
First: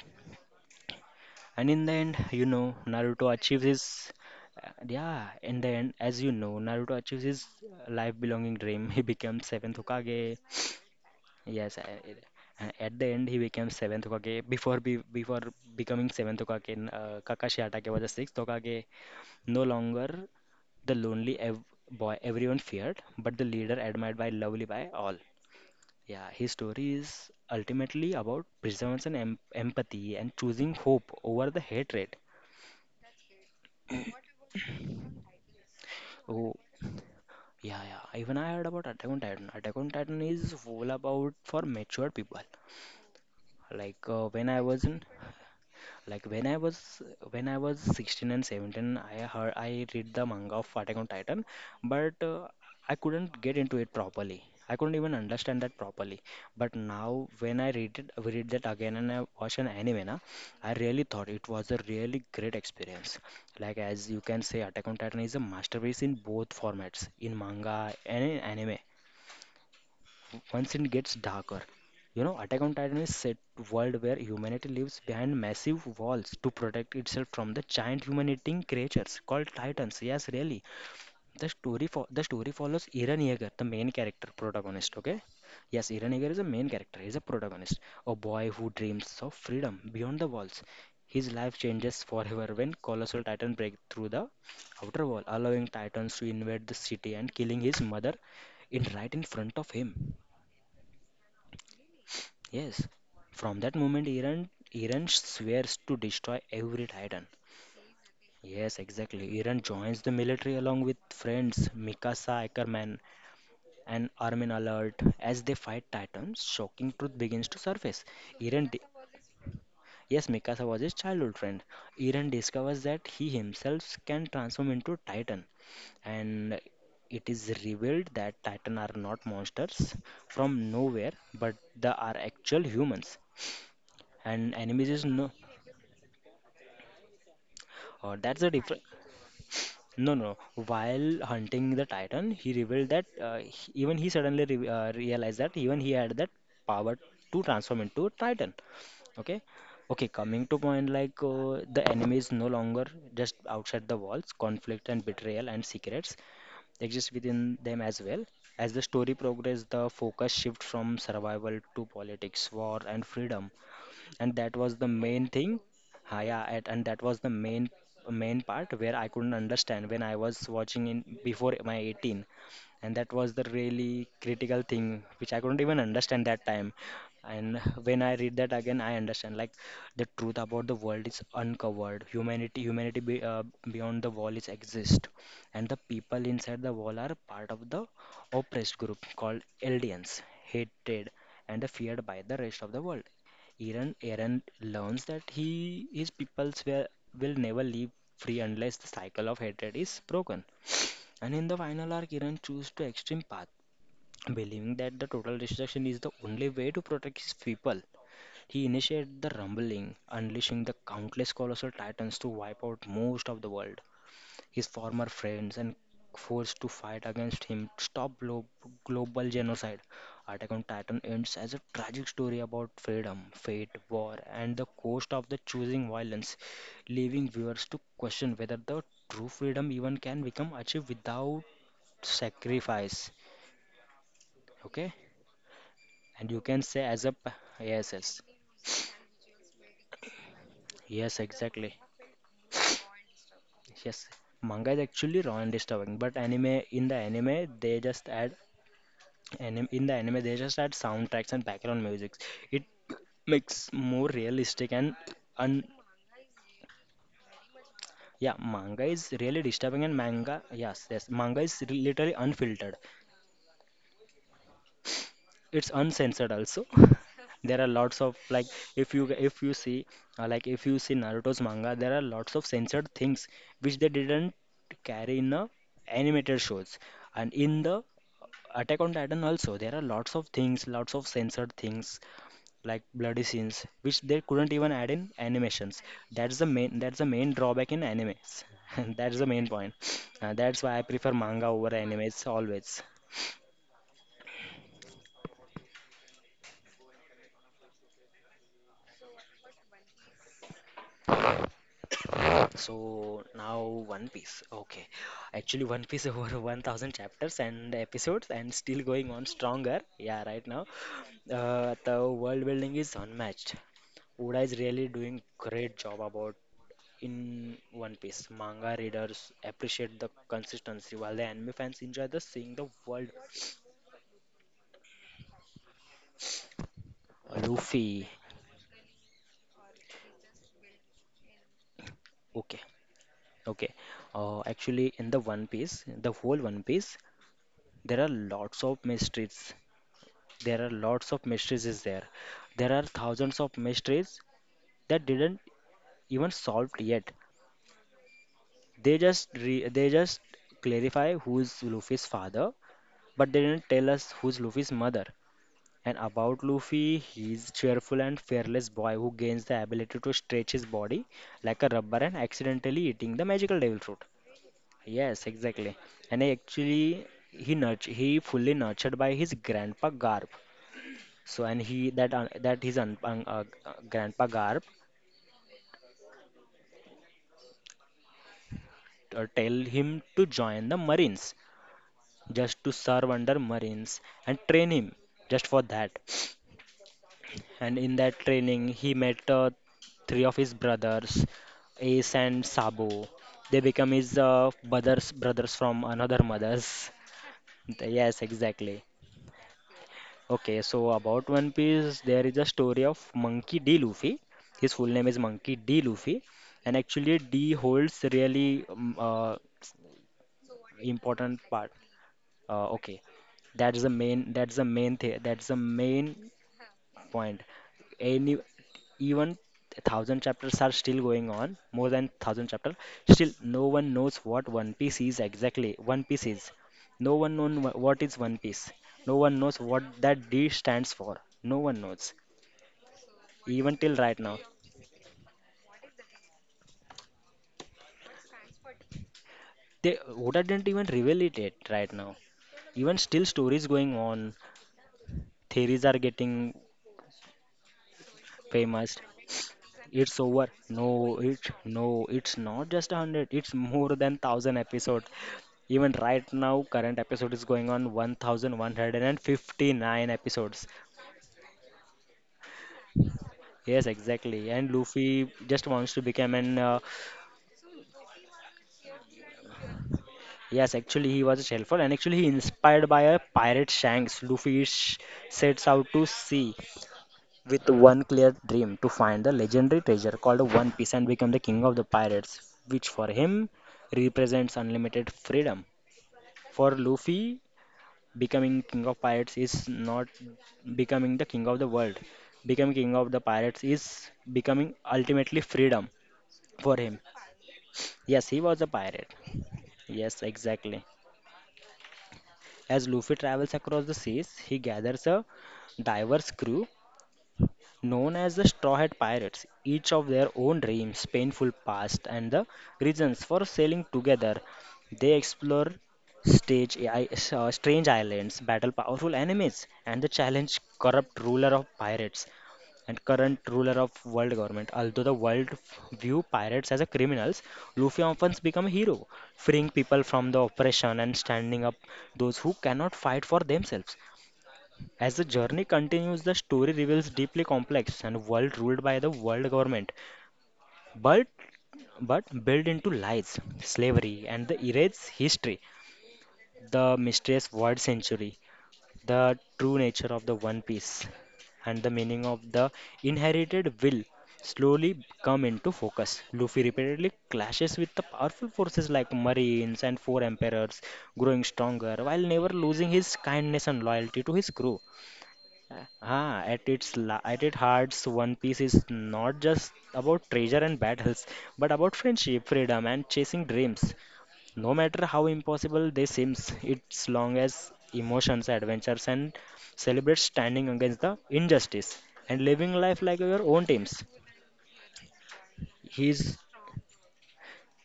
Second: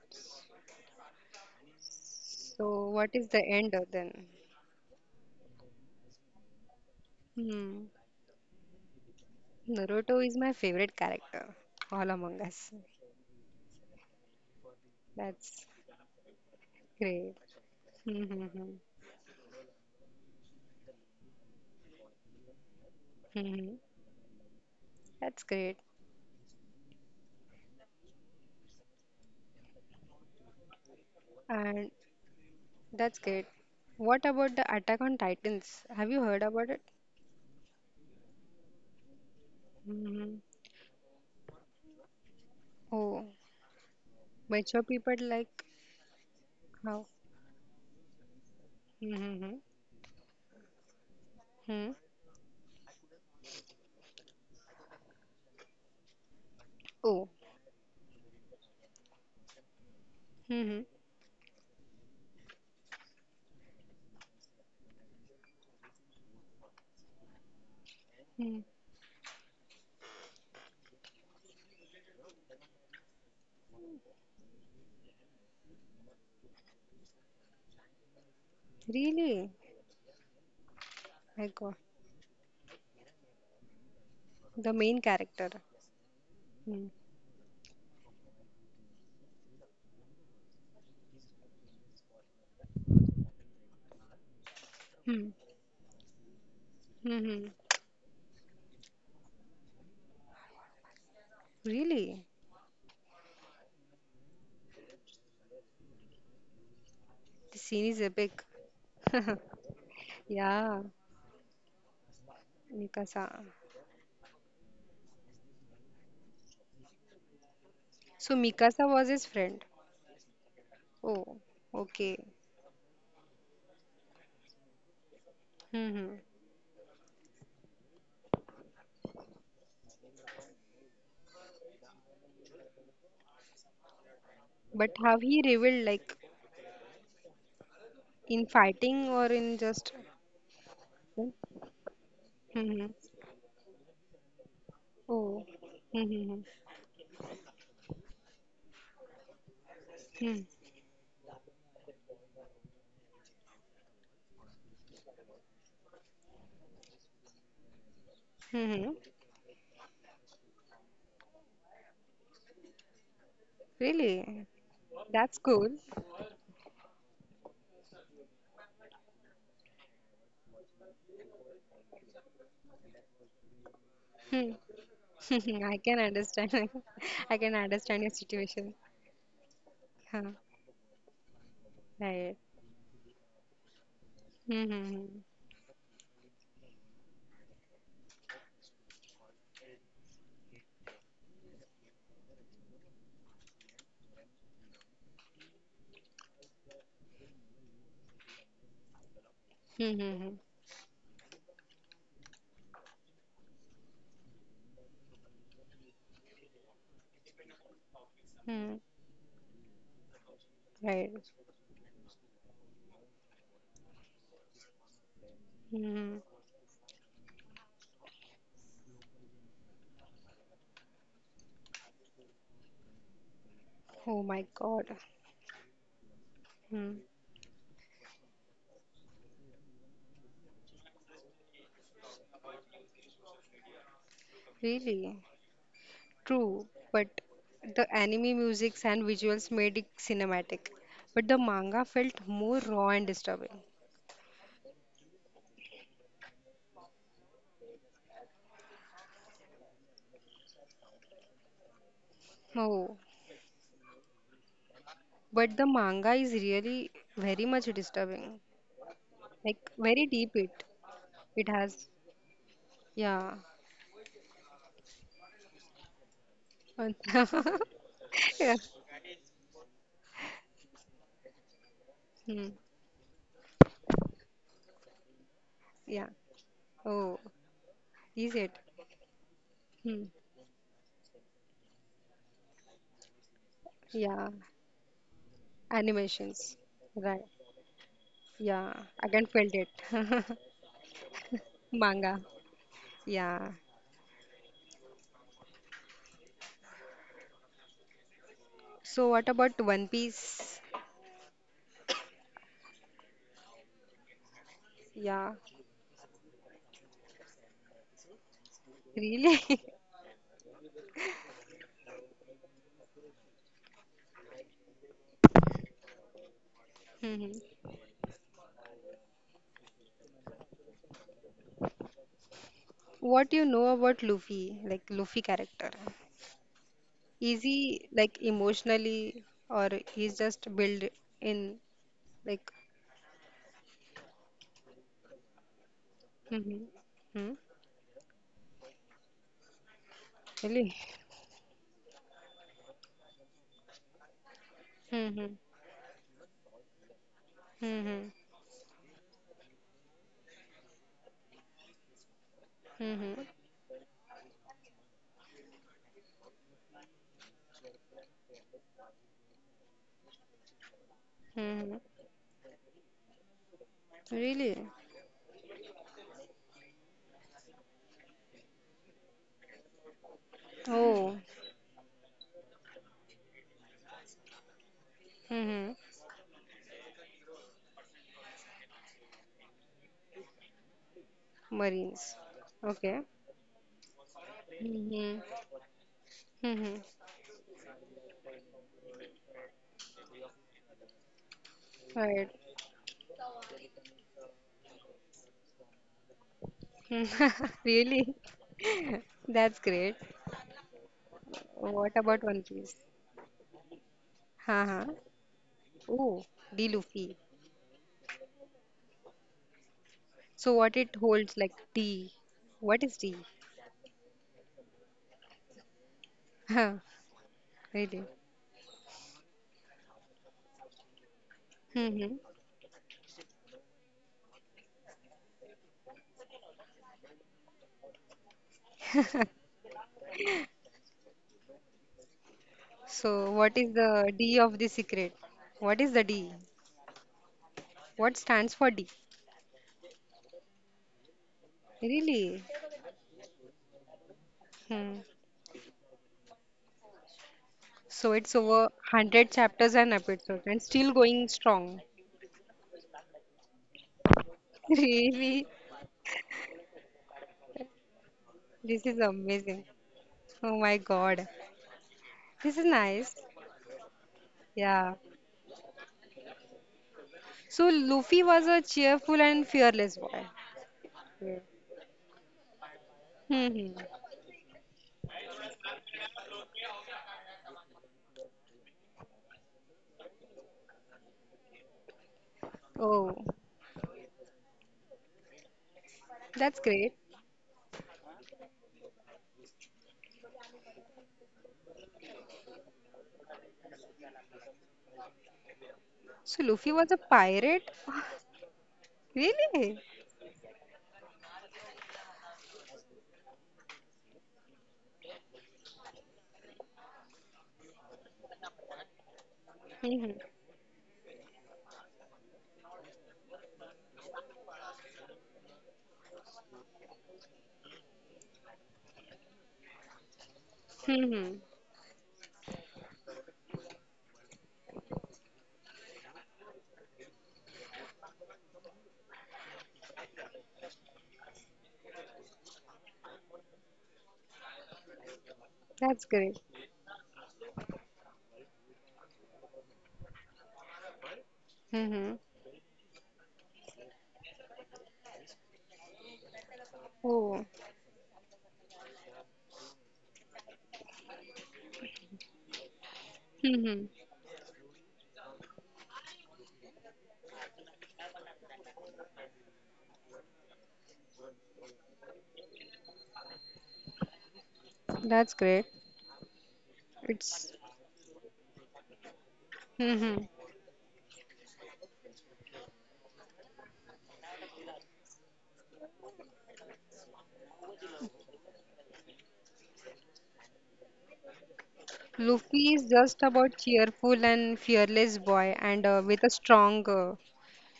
[SPEAKER 2] And in the end, you know,
[SPEAKER 1] So what is
[SPEAKER 2] Naruto
[SPEAKER 1] the
[SPEAKER 2] achieves
[SPEAKER 1] end of
[SPEAKER 2] his
[SPEAKER 1] then?
[SPEAKER 2] uh, yeah, in the end, as you know, Naruto achieves his
[SPEAKER 1] Hmm.
[SPEAKER 2] life belonging dream. He becomes seventh
[SPEAKER 1] Naruto is
[SPEAKER 2] Hokage.
[SPEAKER 1] my favorite character.
[SPEAKER 2] Yes, I,
[SPEAKER 1] All
[SPEAKER 2] it-
[SPEAKER 1] Among Us.
[SPEAKER 2] uh, at the end he became seventh Hokage. Before be, before
[SPEAKER 1] That's
[SPEAKER 2] becoming seventh Hokage, n- uh,
[SPEAKER 1] great.
[SPEAKER 2] Kakashi Hatake was the sixth
[SPEAKER 1] Mm-hmm.
[SPEAKER 2] Hokage. No longer the lonely ev boy everyone feared, but the
[SPEAKER 1] Mm-hmm.
[SPEAKER 2] leader admired by lovely by all.
[SPEAKER 1] That's great.
[SPEAKER 2] Yeah, his story is ultimately about perseverance and em empathy and choosing hope over the
[SPEAKER 1] And
[SPEAKER 2] hatred.
[SPEAKER 1] that's great. What about the Attack on Titans? Have you heard
[SPEAKER 2] Oh,
[SPEAKER 1] about it?
[SPEAKER 2] yeah, yeah. Even I heard about Attack on Titan. Attack on Titan
[SPEAKER 1] Mm-hmm.
[SPEAKER 2] is all about for mature people.
[SPEAKER 1] Oh,
[SPEAKER 2] Like uh, when I
[SPEAKER 1] mature
[SPEAKER 2] was in
[SPEAKER 1] people like
[SPEAKER 2] Like when I was
[SPEAKER 1] how?
[SPEAKER 2] when I was sixteen and seventeen, I heard
[SPEAKER 1] Mm-hmm.
[SPEAKER 2] I read the manga of Attack on Titan,
[SPEAKER 1] Hmm.
[SPEAKER 2] but uh, I couldn't get into it properly. I couldn't even understand that properly. But now
[SPEAKER 1] Oh.
[SPEAKER 2] when I read it, read that again and I watch an anime, na, I
[SPEAKER 1] Mm-hmm.
[SPEAKER 2] really thought it was a really great experience. Like as you can say, Attack on Titan is a masterpiece in both formats, in manga and in
[SPEAKER 1] Hmm.
[SPEAKER 2] anime once it gets darker. You know, Attack on Titan is set world where humanity lives behind massive walls to protect itself from the giant human-eating creatures called
[SPEAKER 1] Really?
[SPEAKER 2] Titans. Yes, really. The
[SPEAKER 1] My God.
[SPEAKER 2] story for the story follows Eren Yeager, the main character
[SPEAKER 1] The
[SPEAKER 2] protagonist.
[SPEAKER 1] main
[SPEAKER 2] Okay,
[SPEAKER 1] character.
[SPEAKER 2] yes, Eren Yeager is a main
[SPEAKER 1] Hmm.
[SPEAKER 2] character. He's a protagonist, a boy who dreams of freedom beyond the walls. His life changes forever when colossal Titan break through the outer wall,
[SPEAKER 1] Hmm.
[SPEAKER 2] allowing Titans to invade the city and
[SPEAKER 1] Mm-hmm.
[SPEAKER 2] killing his mother in right in front of him.
[SPEAKER 1] Really?
[SPEAKER 2] Yes, from that moment, Iran Iran swears to destroy every Titan.
[SPEAKER 1] The scene is epic.
[SPEAKER 2] Yes, exactly. Iran joins the military along
[SPEAKER 1] Yeah.
[SPEAKER 2] with friends Mikasa Ackerman
[SPEAKER 1] Mikasa.
[SPEAKER 2] and Armin Alert as they fight Titans. Shocking truth begins to surface.
[SPEAKER 1] So
[SPEAKER 2] Iran, di-
[SPEAKER 1] Mikasa was his friend.
[SPEAKER 2] yes, Mikasa was his childhood
[SPEAKER 1] Oh.
[SPEAKER 2] friend.
[SPEAKER 1] Okay.
[SPEAKER 2] Iran discovers that he himself can transform into Titan,
[SPEAKER 1] Mm-hmm.
[SPEAKER 2] and it is revealed that Titan are not monsters from nowhere, but they are actual humans and enemies
[SPEAKER 1] But
[SPEAKER 2] is
[SPEAKER 1] have
[SPEAKER 2] no
[SPEAKER 1] he revealed like
[SPEAKER 2] uh, that's
[SPEAKER 1] in
[SPEAKER 2] the difference.
[SPEAKER 1] fighting or in just?
[SPEAKER 2] No, no, no. While hunting the titan he
[SPEAKER 1] Mm-hmm.
[SPEAKER 2] revealed that uh, he- even he suddenly re uh, realized
[SPEAKER 1] Oh.
[SPEAKER 2] that even he had that
[SPEAKER 1] Mm-hmm.
[SPEAKER 2] power to transform into a titan. Okay, okay,
[SPEAKER 1] Hmm.
[SPEAKER 2] coming to point, like uh, the enemy is no longer just outside the walls. Conflict and betrayal and secrets exist within them as well. As the
[SPEAKER 1] Mm-hmm.
[SPEAKER 2] story progresses, the focus shifts from survival to politics, war and freedom, and
[SPEAKER 1] Really?
[SPEAKER 2] that was the main
[SPEAKER 1] That's
[SPEAKER 2] thing.
[SPEAKER 1] cool.
[SPEAKER 2] Ha, yeah, at, and that was the main main part where I couldn't understand when I was watching in before my eighteen. And that was the really
[SPEAKER 1] Hmm.
[SPEAKER 2] critical thing which I couldn't even
[SPEAKER 1] I can
[SPEAKER 2] understand that
[SPEAKER 1] understand.
[SPEAKER 2] time.
[SPEAKER 1] I
[SPEAKER 2] And
[SPEAKER 1] can
[SPEAKER 2] when
[SPEAKER 1] understand
[SPEAKER 2] I
[SPEAKER 1] your
[SPEAKER 2] read that
[SPEAKER 1] situation.
[SPEAKER 2] again I understand like the
[SPEAKER 1] Huh.
[SPEAKER 2] truth about the world is uncovered.
[SPEAKER 1] Right.
[SPEAKER 2] humanity humanity be, uh, beyond the wall is exist,
[SPEAKER 1] Mm-hmm.
[SPEAKER 2] and the people inside the wall are part of the oppressed group called aliens, hated and feared by the rest of the world. Aaron, Aaron learns that he his peoples will, will never live free unless the cycle of hatred is
[SPEAKER 1] Mm-hmm.
[SPEAKER 2] broken. And in the final arc, Aaron chooses to extreme path, believing that the total destruction is the only way to protect his people. He
[SPEAKER 1] Mm.
[SPEAKER 2] initiated the rumbling, unleashing the
[SPEAKER 1] Right.
[SPEAKER 2] countless colossal titans to wipe out most of the world. His former friends, and
[SPEAKER 1] Mm.
[SPEAKER 2] forced to fight against him to stop glo- global genocide. Attack on Titan ends as a tragic story about freedom, fate, war,
[SPEAKER 1] Oh my
[SPEAKER 2] and the
[SPEAKER 1] God.
[SPEAKER 2] cost of the choosing violence,
[SPEAKER 1] Mm.
[SPEAKER 2] leaving viewers to question whether the true freedom even can become achieved without sacrifice. Okay,
[SPEAKER 1] Really?
[SPEAKER 2] and you can
[SPEAKER 1] True,
[SPEAKER 2] say as a
[SPEAKER 1] but
[SPEAKER 2] p-
[SPEAKER 1] the
[SPEAKER 2] yes, yes,
[SPEAKER 1] anime musics and visuals made it cinematic.
[SPEAKER 2] yes,
[SPEAKER 1] But the
[SPEAKER 2] exactly,
[SPEAKER 1] manga felt more raw and disturbing.
[SPEAKER 2] yes. Manga is actually raw and disturbing, but anime in the anime they just add Anim- in the anime, they just add soundtracks and background music. It
[SPEAKER 1] Oh,
[SPEAKER 2] makes more realistic and
[SPEAKER 1] but
[SPEAKER 2] un.
[SPEAKER 1] the manga is really very much
[SPEAKER 2] Yeah,
[SPEAKER 1] disturbing.
[SPEAKER 2] manga is really
[SPEAKER 1] Like
[SPEAKER 2] disturbing, and
[SPEAKER 1] very deep
[SPEAKER 2] manga,
[SPEAKER 1] it
[SPEAKER 2] yes, yes, manga
[SPEAKER 1] it
[SPEAKER 2] is re-
[SPEAKER 1] has.
[SPEAKER 2] literally unfiltered.
[SPEAKER 1] Yeah.
[SPEAKER 2] It's uncensored also.
[SPEAKER 1] And-
[SPEAKER 2] There are lots of like
[SPEAKER 1] yeah.
[SPEAKER 2] if you if you see uh, like if you see Naruto's manga, there are lots of
[SPEAKER 1] Hmm.
[SPEAKER 2] censored things which they didn't carry in the
[SPEAKER 1] Yeah.
[SPEAKER 2] animated shows,
[SPEAKER 1] Oh,
[SPEAKER 2] and in the
[SPEAKER 1] is it?
[SPEAKER 2] Attack on Titan also there are lots of things, lots of censored things like bloody scenes, which they
[SPEAKER 1] Yeah.
[SPEAKER 2] couldn't even add in animations. That's the
[SPEAKER 1] Animations.
[SPEAKER 2] main that's the main drawback in animes.
[SPEAKER 1] Yeah. I
[SPEAKER 2] That's the
[SPEAKER 1] can
[SPEAKER 2] main
[SPEAKER 1] felt it.
[SPEAKER 2] point. Uh, that's why I prefer manga over
[SPEAKER 1] Manga.
[SPEAKER 2] animes always.
[SPEAKER 1] Yeah. So what about One Piece?
[SPEAKER 2] So now One Piece. Okay.
[SPEAKER 1] Yeah.
[SPEAKER 2] Actually One Piece over one thousand chapters and episodes and still going on
[SPEAKER 1] Really?
[SPEAKER 2] stronger. Yeah, right now. Uh, the world building is unmatched. Oda is really doing great job about
[SPEAKER 1] Mhm.
[SPEAKER 2] in One Piece. Manga readers appreciate the consistency, while the anime fans enjoy the seeing the world.
[SPEAKER 1] What do you know about Luffy, like Luffy character?
[SPEAKER 2] Uh,
[SPEAKER 1] Is he
[SPEAKER 2] Luffy.
[SPEAKER 1] like emotionally or he's just built in like
[SPEAKER 2] Okay, okay. Uh, actually, in the One Piece, the whole One
[SPEAKER 1] hmm
[SPEAKER 2] Piece,
[SPEAKER 1] hmm
[SPEAKER 2] there are lots of mysteries. There are
[SPEAKER 1] really?
[SPEAKER 2] lots of mysteries is there. There are thousands of mysteries that
[SPEAKER 1] Hmm. Hmm.
[SPEAKER 2] didn't even solved yet.
[SPEAKER 1] Hmm.
[SPEAKER 2] They just re they just clarify who's Luffy's father,
[SPEAKER 1] Hmm.
[SPEAKER 2] but they didn't tell us who's Luffy's mother. And about Luffy, he's cheerful and fearless boy who gains the ability to stretch his body like
[SPEAKER 1] Hmm,
[SPEAKER 2] a
[SPEAKER 1] hmm.
[SPEAKER 2] rubber and accidentally eating the magical devil fruit.
[SPEAKER 1] Really?
[SPEAKER 2] Yes, exactly. And he actually he nurt he fully nurtured by his grandpa Garp.
[SPEAKER 1] Oh.
[SPEAKER 2] So and he that un that his un, un, uh, uh, grandpa Garp
[SPEAKER 1] Hmm. Hmm.
[SPEAKER 2] uh, tell him to join the Marines,
[SPEAKER 1] Marines.
[SPEAKER 2] just to
[SPEAKER 1] Okay.
[SPEAKER 2] serve under Marines and train him
[SPEAKER 1] Hmm.
[SPEAKER 2] just for that.
[SPEAKER 1] Hmm.
[SPEAKER 2] And in that training he met uh, three of his brothers, Ace
[SPEAKER 1] Right.
[SPEAKER 2] and Sabo. They become his uh, brothers brothers from another mothers. Th-
[SPEAKER 1] Really?
[SPEAKER 2] yes exactly.
[SPEAKER 1] That's great.
[SPEAKER 2] Okay so about one
[SPEAKER 1] What
[SPEAKER 2] piece
[SPEAKER 1] about
[SPEAKER 2] there is a
[SPEAKER 1] One Piece?
[SPEAKER 2] story of Monkey D. Luffy. His
[SPEAKER 1] Haha.
[SPEAKER 2] full name is Monkey D. Luffy,
[SPEAKER 1] Oh, the
[SPEAKER 2] and actually
[SPEAKER 1] Luffy.
[SPEAKER 2] D holds really um, uh,
[SPEAKER 1] So what it
[SPEAKER 2] important
[SPEAKER 1] holds like
[SPEAKER 2] part.
[SPEAKER 1] D?
[SPEAKER 2] Uh,
[SPEAKER 1] What is
[SPEAKER 2] okay,
[SPEAKER 1] D?
[SPEAKER 2] that's the main that's the main thing that's the main
[SPEAKER 1] Huh,
[SPEAKER 2] point.
[SPEAKER 1] really?
[SPEAKER 2] Any Even thousand chapters are still going on, more than
[SPEAKER 1] Hmm.
[SPEAKER 2] thousand chapters. Still, no one knows what One Piece is exactly. One Piece is. No one knows what is One Piece. No one knows what that D stands for. No one knows.
[SPEAKER 1] So what
[SPEAKER 2] Even
[SPEAKER 1] is
[SPEAKER 2] till right
[SPEAKER 1] the
[SPEAKER 2] now,
[SPEAKER 1] D of the secret? What is the D? What stands for D?
[SPEAKER 2] they Oda didn't even reveal it yet right now.
[SPEAKER 1] Really?
[SPEAKER 2] Even still, stories going on.
[SPEAKER 1] Hmm.
[SPEAKER 2] Theories are getting
[SPEAKER 1] So it's over
[SPEAKER 2] famous.
[SPEAKER 1] a hundred chapters and
[SPEAKER 2] It's over.
[SPEAKER 1] episodes and still
[SPEAKER 2] No,
[SPEAKER 1] going
[SPEAKER 2] it
[SPEAKER 1] strong.
[SPEAKER 2] no, it's not just a hundred. It's more than thousand episodes.
[SPEAKER 1] Really?
[SPEAKER 2] Even right now, current episode is going on
[SPEAKER 1] This is amazing.
[SPEAKER 2] one thousand one hundred fifty-nine
[SPEAKER 1] Oh
[SPEAKER 2] episodes.
[SPEAKER 1] my God. This is nice.
[SPEAKER 2] Yes, exactly. And
[SPEAKER 1] Yeah.
[SPEAKER 2] Luffy just wants to become an. Uh,
[SPEAKER 1] So Luffy was a cheerful and fearless boy.
[SPEAKER 2] yes, actually, he was a helpful, and actually, he inspired by a pirate
[SPEAKER 1] Hmm.
[SPEAKER 2] Shanks. Luffy sh- sets out to sea with one clear dream to find the legendary treasure called One Piece and become the king of the pirates, which for
[SPEAKER 1] Oh,
[SPEAKER 2] him represents unlimited freedom.
[SPEAKER 1] that's
[SPEAKER 2] For
[SPEAKER 1] great.
[SPEAKER 2] Luffy, becoming king of pirates is not becoming the king of the world. Becoming king of the pirates is becoming ultimately freedom
[SPEAKER 1] So
[SPEAKER 2] for
[SPEAKER 1] Luffy was
[SPEAKER 2] him.
[SPEAKER 1] a pirate?
[SPEAKER 2] Yes, he was a pirate.
[SPEAKER 1] Really?
[SPEAKER 2] Yes, exactly. As Luffy travels across the seas, he gathers a diverse crew known as the Straw Hat Pirates, each of
[SPEAKER 1] Mm-hmm.
[SPEAKER 2] their own dreams, painful past, and the reasons for sailing together, they explore stage, i- uh, strange islands, battle powerful enemies, and the challenge corrupt
[SPEAKER 1] Hmm.
[SPEAKER 2] ruler of pirates and current ruler of world government. Although the world f- view pirates as a criminals, Luffy often becomes a hero, freeing people from the oppression and standing up those who cannot fight for themselves. As the journey
[SPEAKER 1] That's
[SPEAKER 2] continues, the
[SPEAKER 1] great.
[SPEAKER 2] story reveals deeply complex and world ruled by the world government, but
[SPEAKER 1] Hmm.
[SPEAKER 2] but built into lies, slavery, and the erased history, the mysterious
[SPEAKER 1] Oh.
[SPEAKER 2] word century, the true nature of the One Piece, and the meaning of the inherited
[SPEAKER 1] Hmm.
[SPEAKER 2] will slowly come into focus. Luffy repeatedly clashes with the powerful forces like Marines and four emperors, growing stronger while never losing his kindness and loyalty to his crew.
[SPEAKER 1] That's great.
[SPEAKER 2] Ah, at its la at its
[SPEAKER 1] It's
[SPEAKER 2] hearts, One Piece is not just
[SPEAKER 1] hmm
[SPEAKER 2] about treasure and battles, but about friendship, freedom, and chasing dreams. No matter how impossible they seems, it's long as emotions, adventures, and celebrates standing against the injustice and living
[SPEAKER 1] Luffy is
[SPEAKER 2] life like
[SPEAKER 1] just
[SPEAKER 2] your
[SPEAKER 1] about
[SPEAKER 2] own teams.
[SPEAKER 1] cheerful and fearless boy and uh, with a
[SPEAKER 2] He's
[SPEAKER 1] strong uh,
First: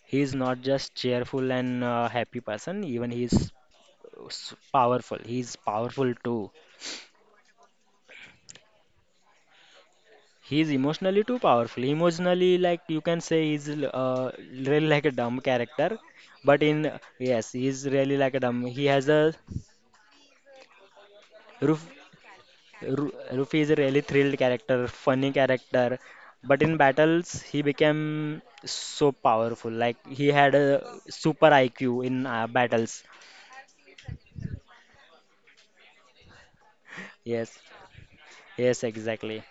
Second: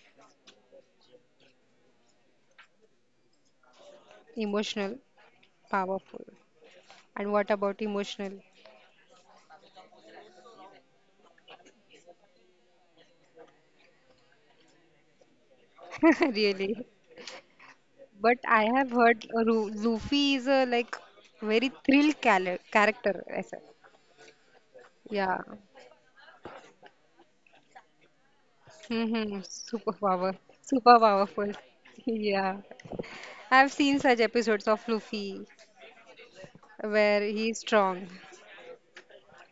[SPEAKER 2] he's not just cheerful and uh, happy person, even he's uh, s-
[SPEAKER 1] emotional
[SPEAKER 2] powerful. He's powerful
[SPEAKER 1] powerful.
[SPEAKER 2] too.
[SPEAKER 1] And what about emotional?
[SPEAKER 2] He's emotionally too powerful. Emotionally, like you can say, he's l- uh, really like a dumb character. But
[SPEAKER 1] Really?
[SPEAKER 2] in Yes, he's really like
[SPEAKER 1] But
[SPEAKER 2] a
[SPEAKER 1] I
[SPEAKER 2] dumb. He
[SPEAKER 1] have
[SPEAKER 2] has
[SPEAKER 1] heard
[SPEAKER 2] a
[SPEAKER 1] uh, Ru- Luffy is a like very
[SPEAKER 2] Ruf.
[SPEAKER 1] thrill cala-
[SPEAKER 2] Ru-
[SPEAKER 1] character. I
[SPEAKER 2] Luffy
[SPEAKER 1] said.
[SPEAKER 2] is a really thrilled character, funny
[SPEAKER 1] Yeah.
[SPEAKER 2] character. But in battles, he became so
[SPEAKER 1] Mm-hmm.
[SPEAKER 2] powerful.
[SPEAKER 1] Super
[SPEAKER 2] Like he
[SPEAKER 1] power.
[SPEAKER 2] had a
[SPEAKER 1] Super
[SPEAKER 2] super
[SPEAKER 1] powerful.
[SPEAKER 2] I Q in uh,
[SPEAKER 1] Yeah.
[SPEAKER 2] battles.
[SPEAKER 1] I've seen such episodes of Luffy where
[SPEAKER 2] Yes,
[SPEAKER 1] he's strong.
[SPEAKER 2] yes, exactly.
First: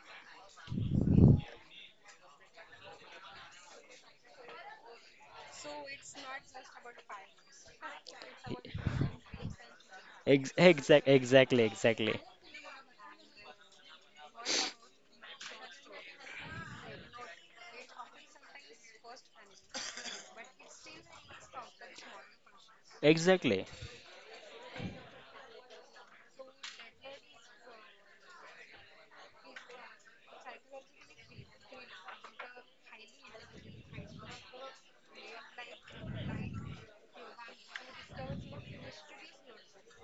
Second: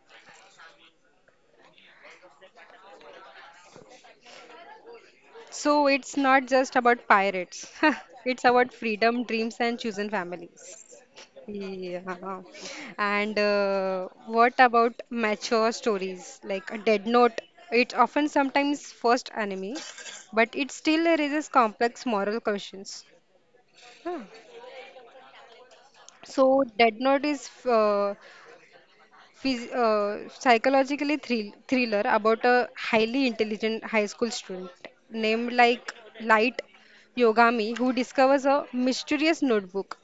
[SPEAKER 1] So it's not just about pirates. It's about freedom, dreams, and chosen
[SPEAKER 2] Ex
[SPEAKER 1] families.
[SPEAKER 2] exact, exactly, exactly,
[SPEAKER 1] Yeah. And uh, what about mature stories like a Dead Note? It's often sometimes first anime, but it still raises complex moral questions.
[SPEAKER 2] exactly,
[SPEAKER 1] So Dead Note is uh, phys uh, psychologically thrill thriller about a highly intelligent high school student named like Light Yogami who discovers a mysterious notebook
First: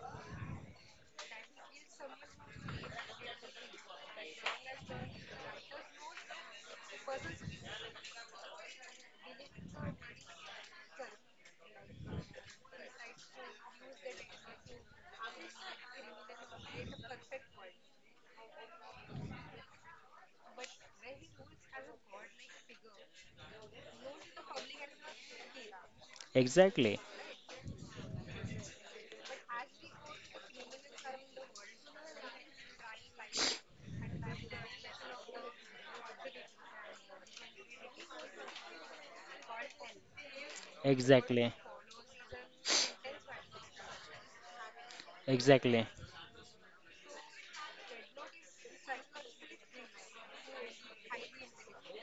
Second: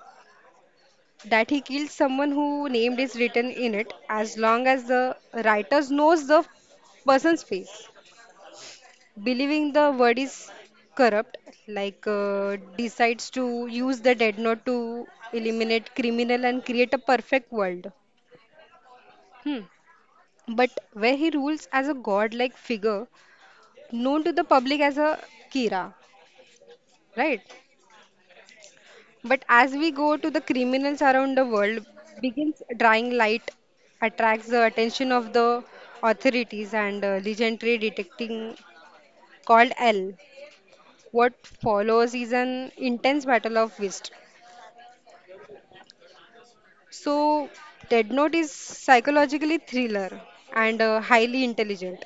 [SPEAKER 1] that he kills someone who named is written in it as long as the writer knows the person's face. Believing the word is corrupt, like uh, decides to use the dead note to eliminate criminal and create a perfect world. Hmm. But where he rules as a godlike figure known to the public as a Kira,
[SPEAKER 2] exactly.
[SPEAKER 1] right? But as we go to the criminals around the world, begins drawing light, attracts the attention of the authorities and uh, legendary detecting called L. What
[SPEAKER 2] Exactly.
[SPEAKER 1] follows is an intense battle of wits.
[SPEAKER 2] Exactly.
[SPEAKER 1] So, Dead Note is psychologically thriller and uh, highly intelligent,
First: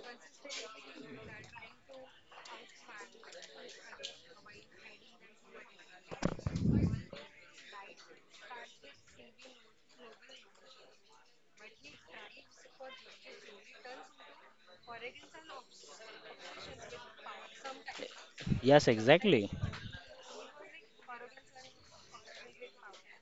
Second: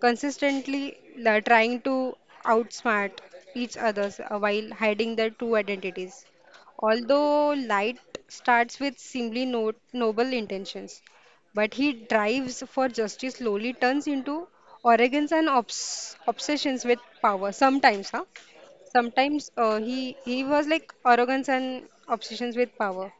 [SPEAKER 1] consistently la- trying to outsmart each other while hiding their true identities. Although Light starts with seemingly no- noble intentions, but he drives for justice slowly turns into arrogance and obs- obsessions with power. Sometimes, huh?
[SPEAKER 2] Yes, exactly.
[SPEAKER 1] Sometimes uh, he he was like arrogance and obsessions with power.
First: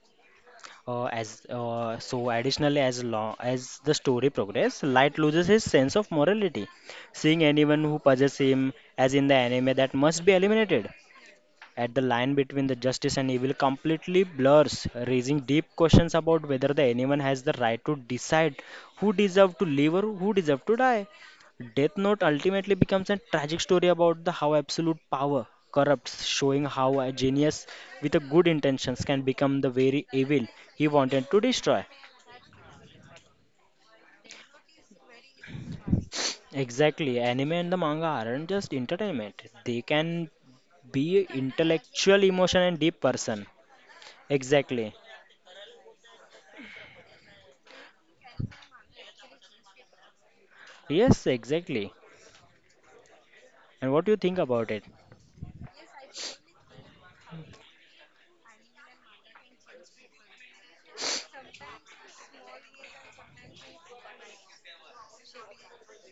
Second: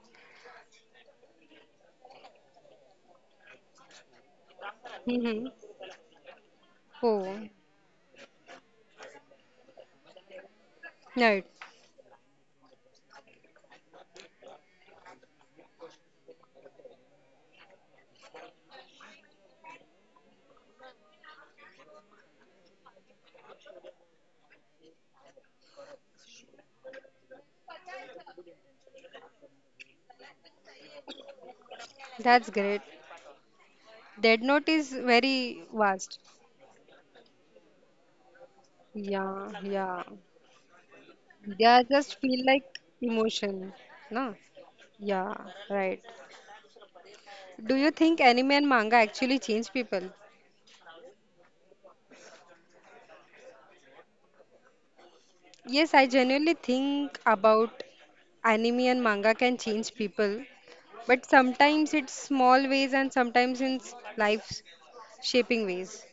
[SPEAKER 2] Uh, as uh, So, additionally, as long as the story progresses, Light
[SPEAKER 1] Hmm.
[SPEAKER 2] loses his sense of morality. Seeing
[SPEAKER 1] Oh,
[SPEAKER 2] anyone who possesses him, as in the anime, that must be eliminated.
[SPEAKER 1] right.
[SPEAKER 2] At the line between the justice and evil completely blurs, raising deep questions about whether the anyone has the right to decide who deserve to live or who deserve to die. Death Note ultimately becomes a tragic story about the how absolute power corrupts, showing how a genius with a good intentions can become the very evil he wanted to destroy.
[SPEAKER 1] That's great. Dead Note is very vast.
[SPEAKER 2] Exactly, anime and the manga aren't just entertainment;
[SPEAKER 1] Yeah,
[SPEAKER 2] they
[SPEAKER 1] yeah.
[SPEAKER 2] can be
[SPEAKER 1] They are just
[SPEAKER 2] intellectual,
[SPEAKER 1] feel
[SPEAKER 2] emotion,
[SPEAKER 1] like
[SPEAKER 2] and deep person.
[SPEAKER 1] emotion, no?
[SPEAKER 2] Exactly.
[SPEAKER 1] Yeah, right. Do you think anime and manga actually change people?
[SPEAKER 2] Yes, exactly. And what do you think about it?
[SPEAKER 1] Yes, I genuinely think about anime and manga can change people, but sometimes it's small ways and sometimes in life shaping ways.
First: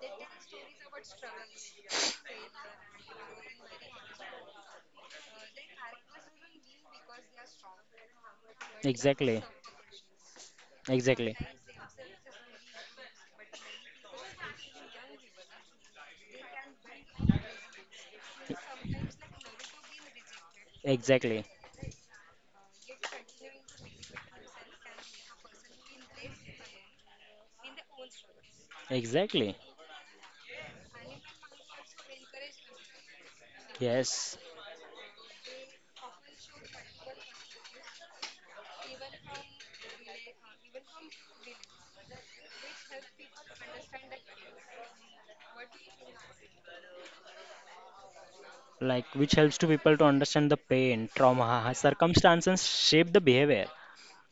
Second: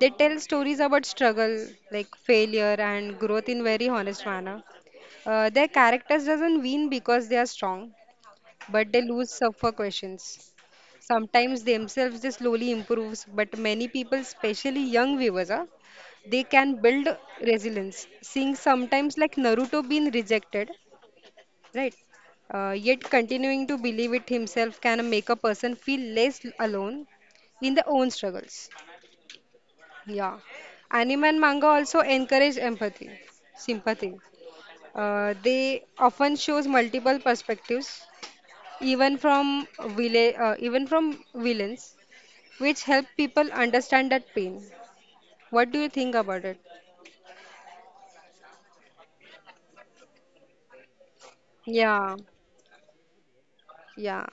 [SPEAKER 1] They tell stories about struggle, like failure and growth in very honest manner. Uh, their characters doesn't win because they are strong, but they lose
[SPEAKER 2] Exactly.
[SPEAKER 1] suffer questions.
[SPEAKER 2] Exactly.
[SPEAKER 1] Sometimes themselves they slowly improves, but many people, especially young viewers, ah, they can build resilience. Seeing sometimes like Naruto being rejected,
[SPEAKER 2] Exactly.
[SPEAKER 1] right? Uh, yet continuing to believe it himself can make a person feel less alone in their own struggles.
[SPEAKER 2] Exactly.
[SPEAKER 1] Yeah. Anime and manga also encourage empathy, sympathy.
[SPEAKER 2] Yes.
[SPEAKER 1] Uh, they often shows multiple perspectives, even from villa- uh, even from villains which help people understand that pain. What do you think about it?
[SPEAKER 2] Like which helps to people to understand the pain, trauma,
[SPEAKER 1] Yeah,
[SPEAKER 2] circumstances shape the behavior.
[SPEAKER 1] yeah,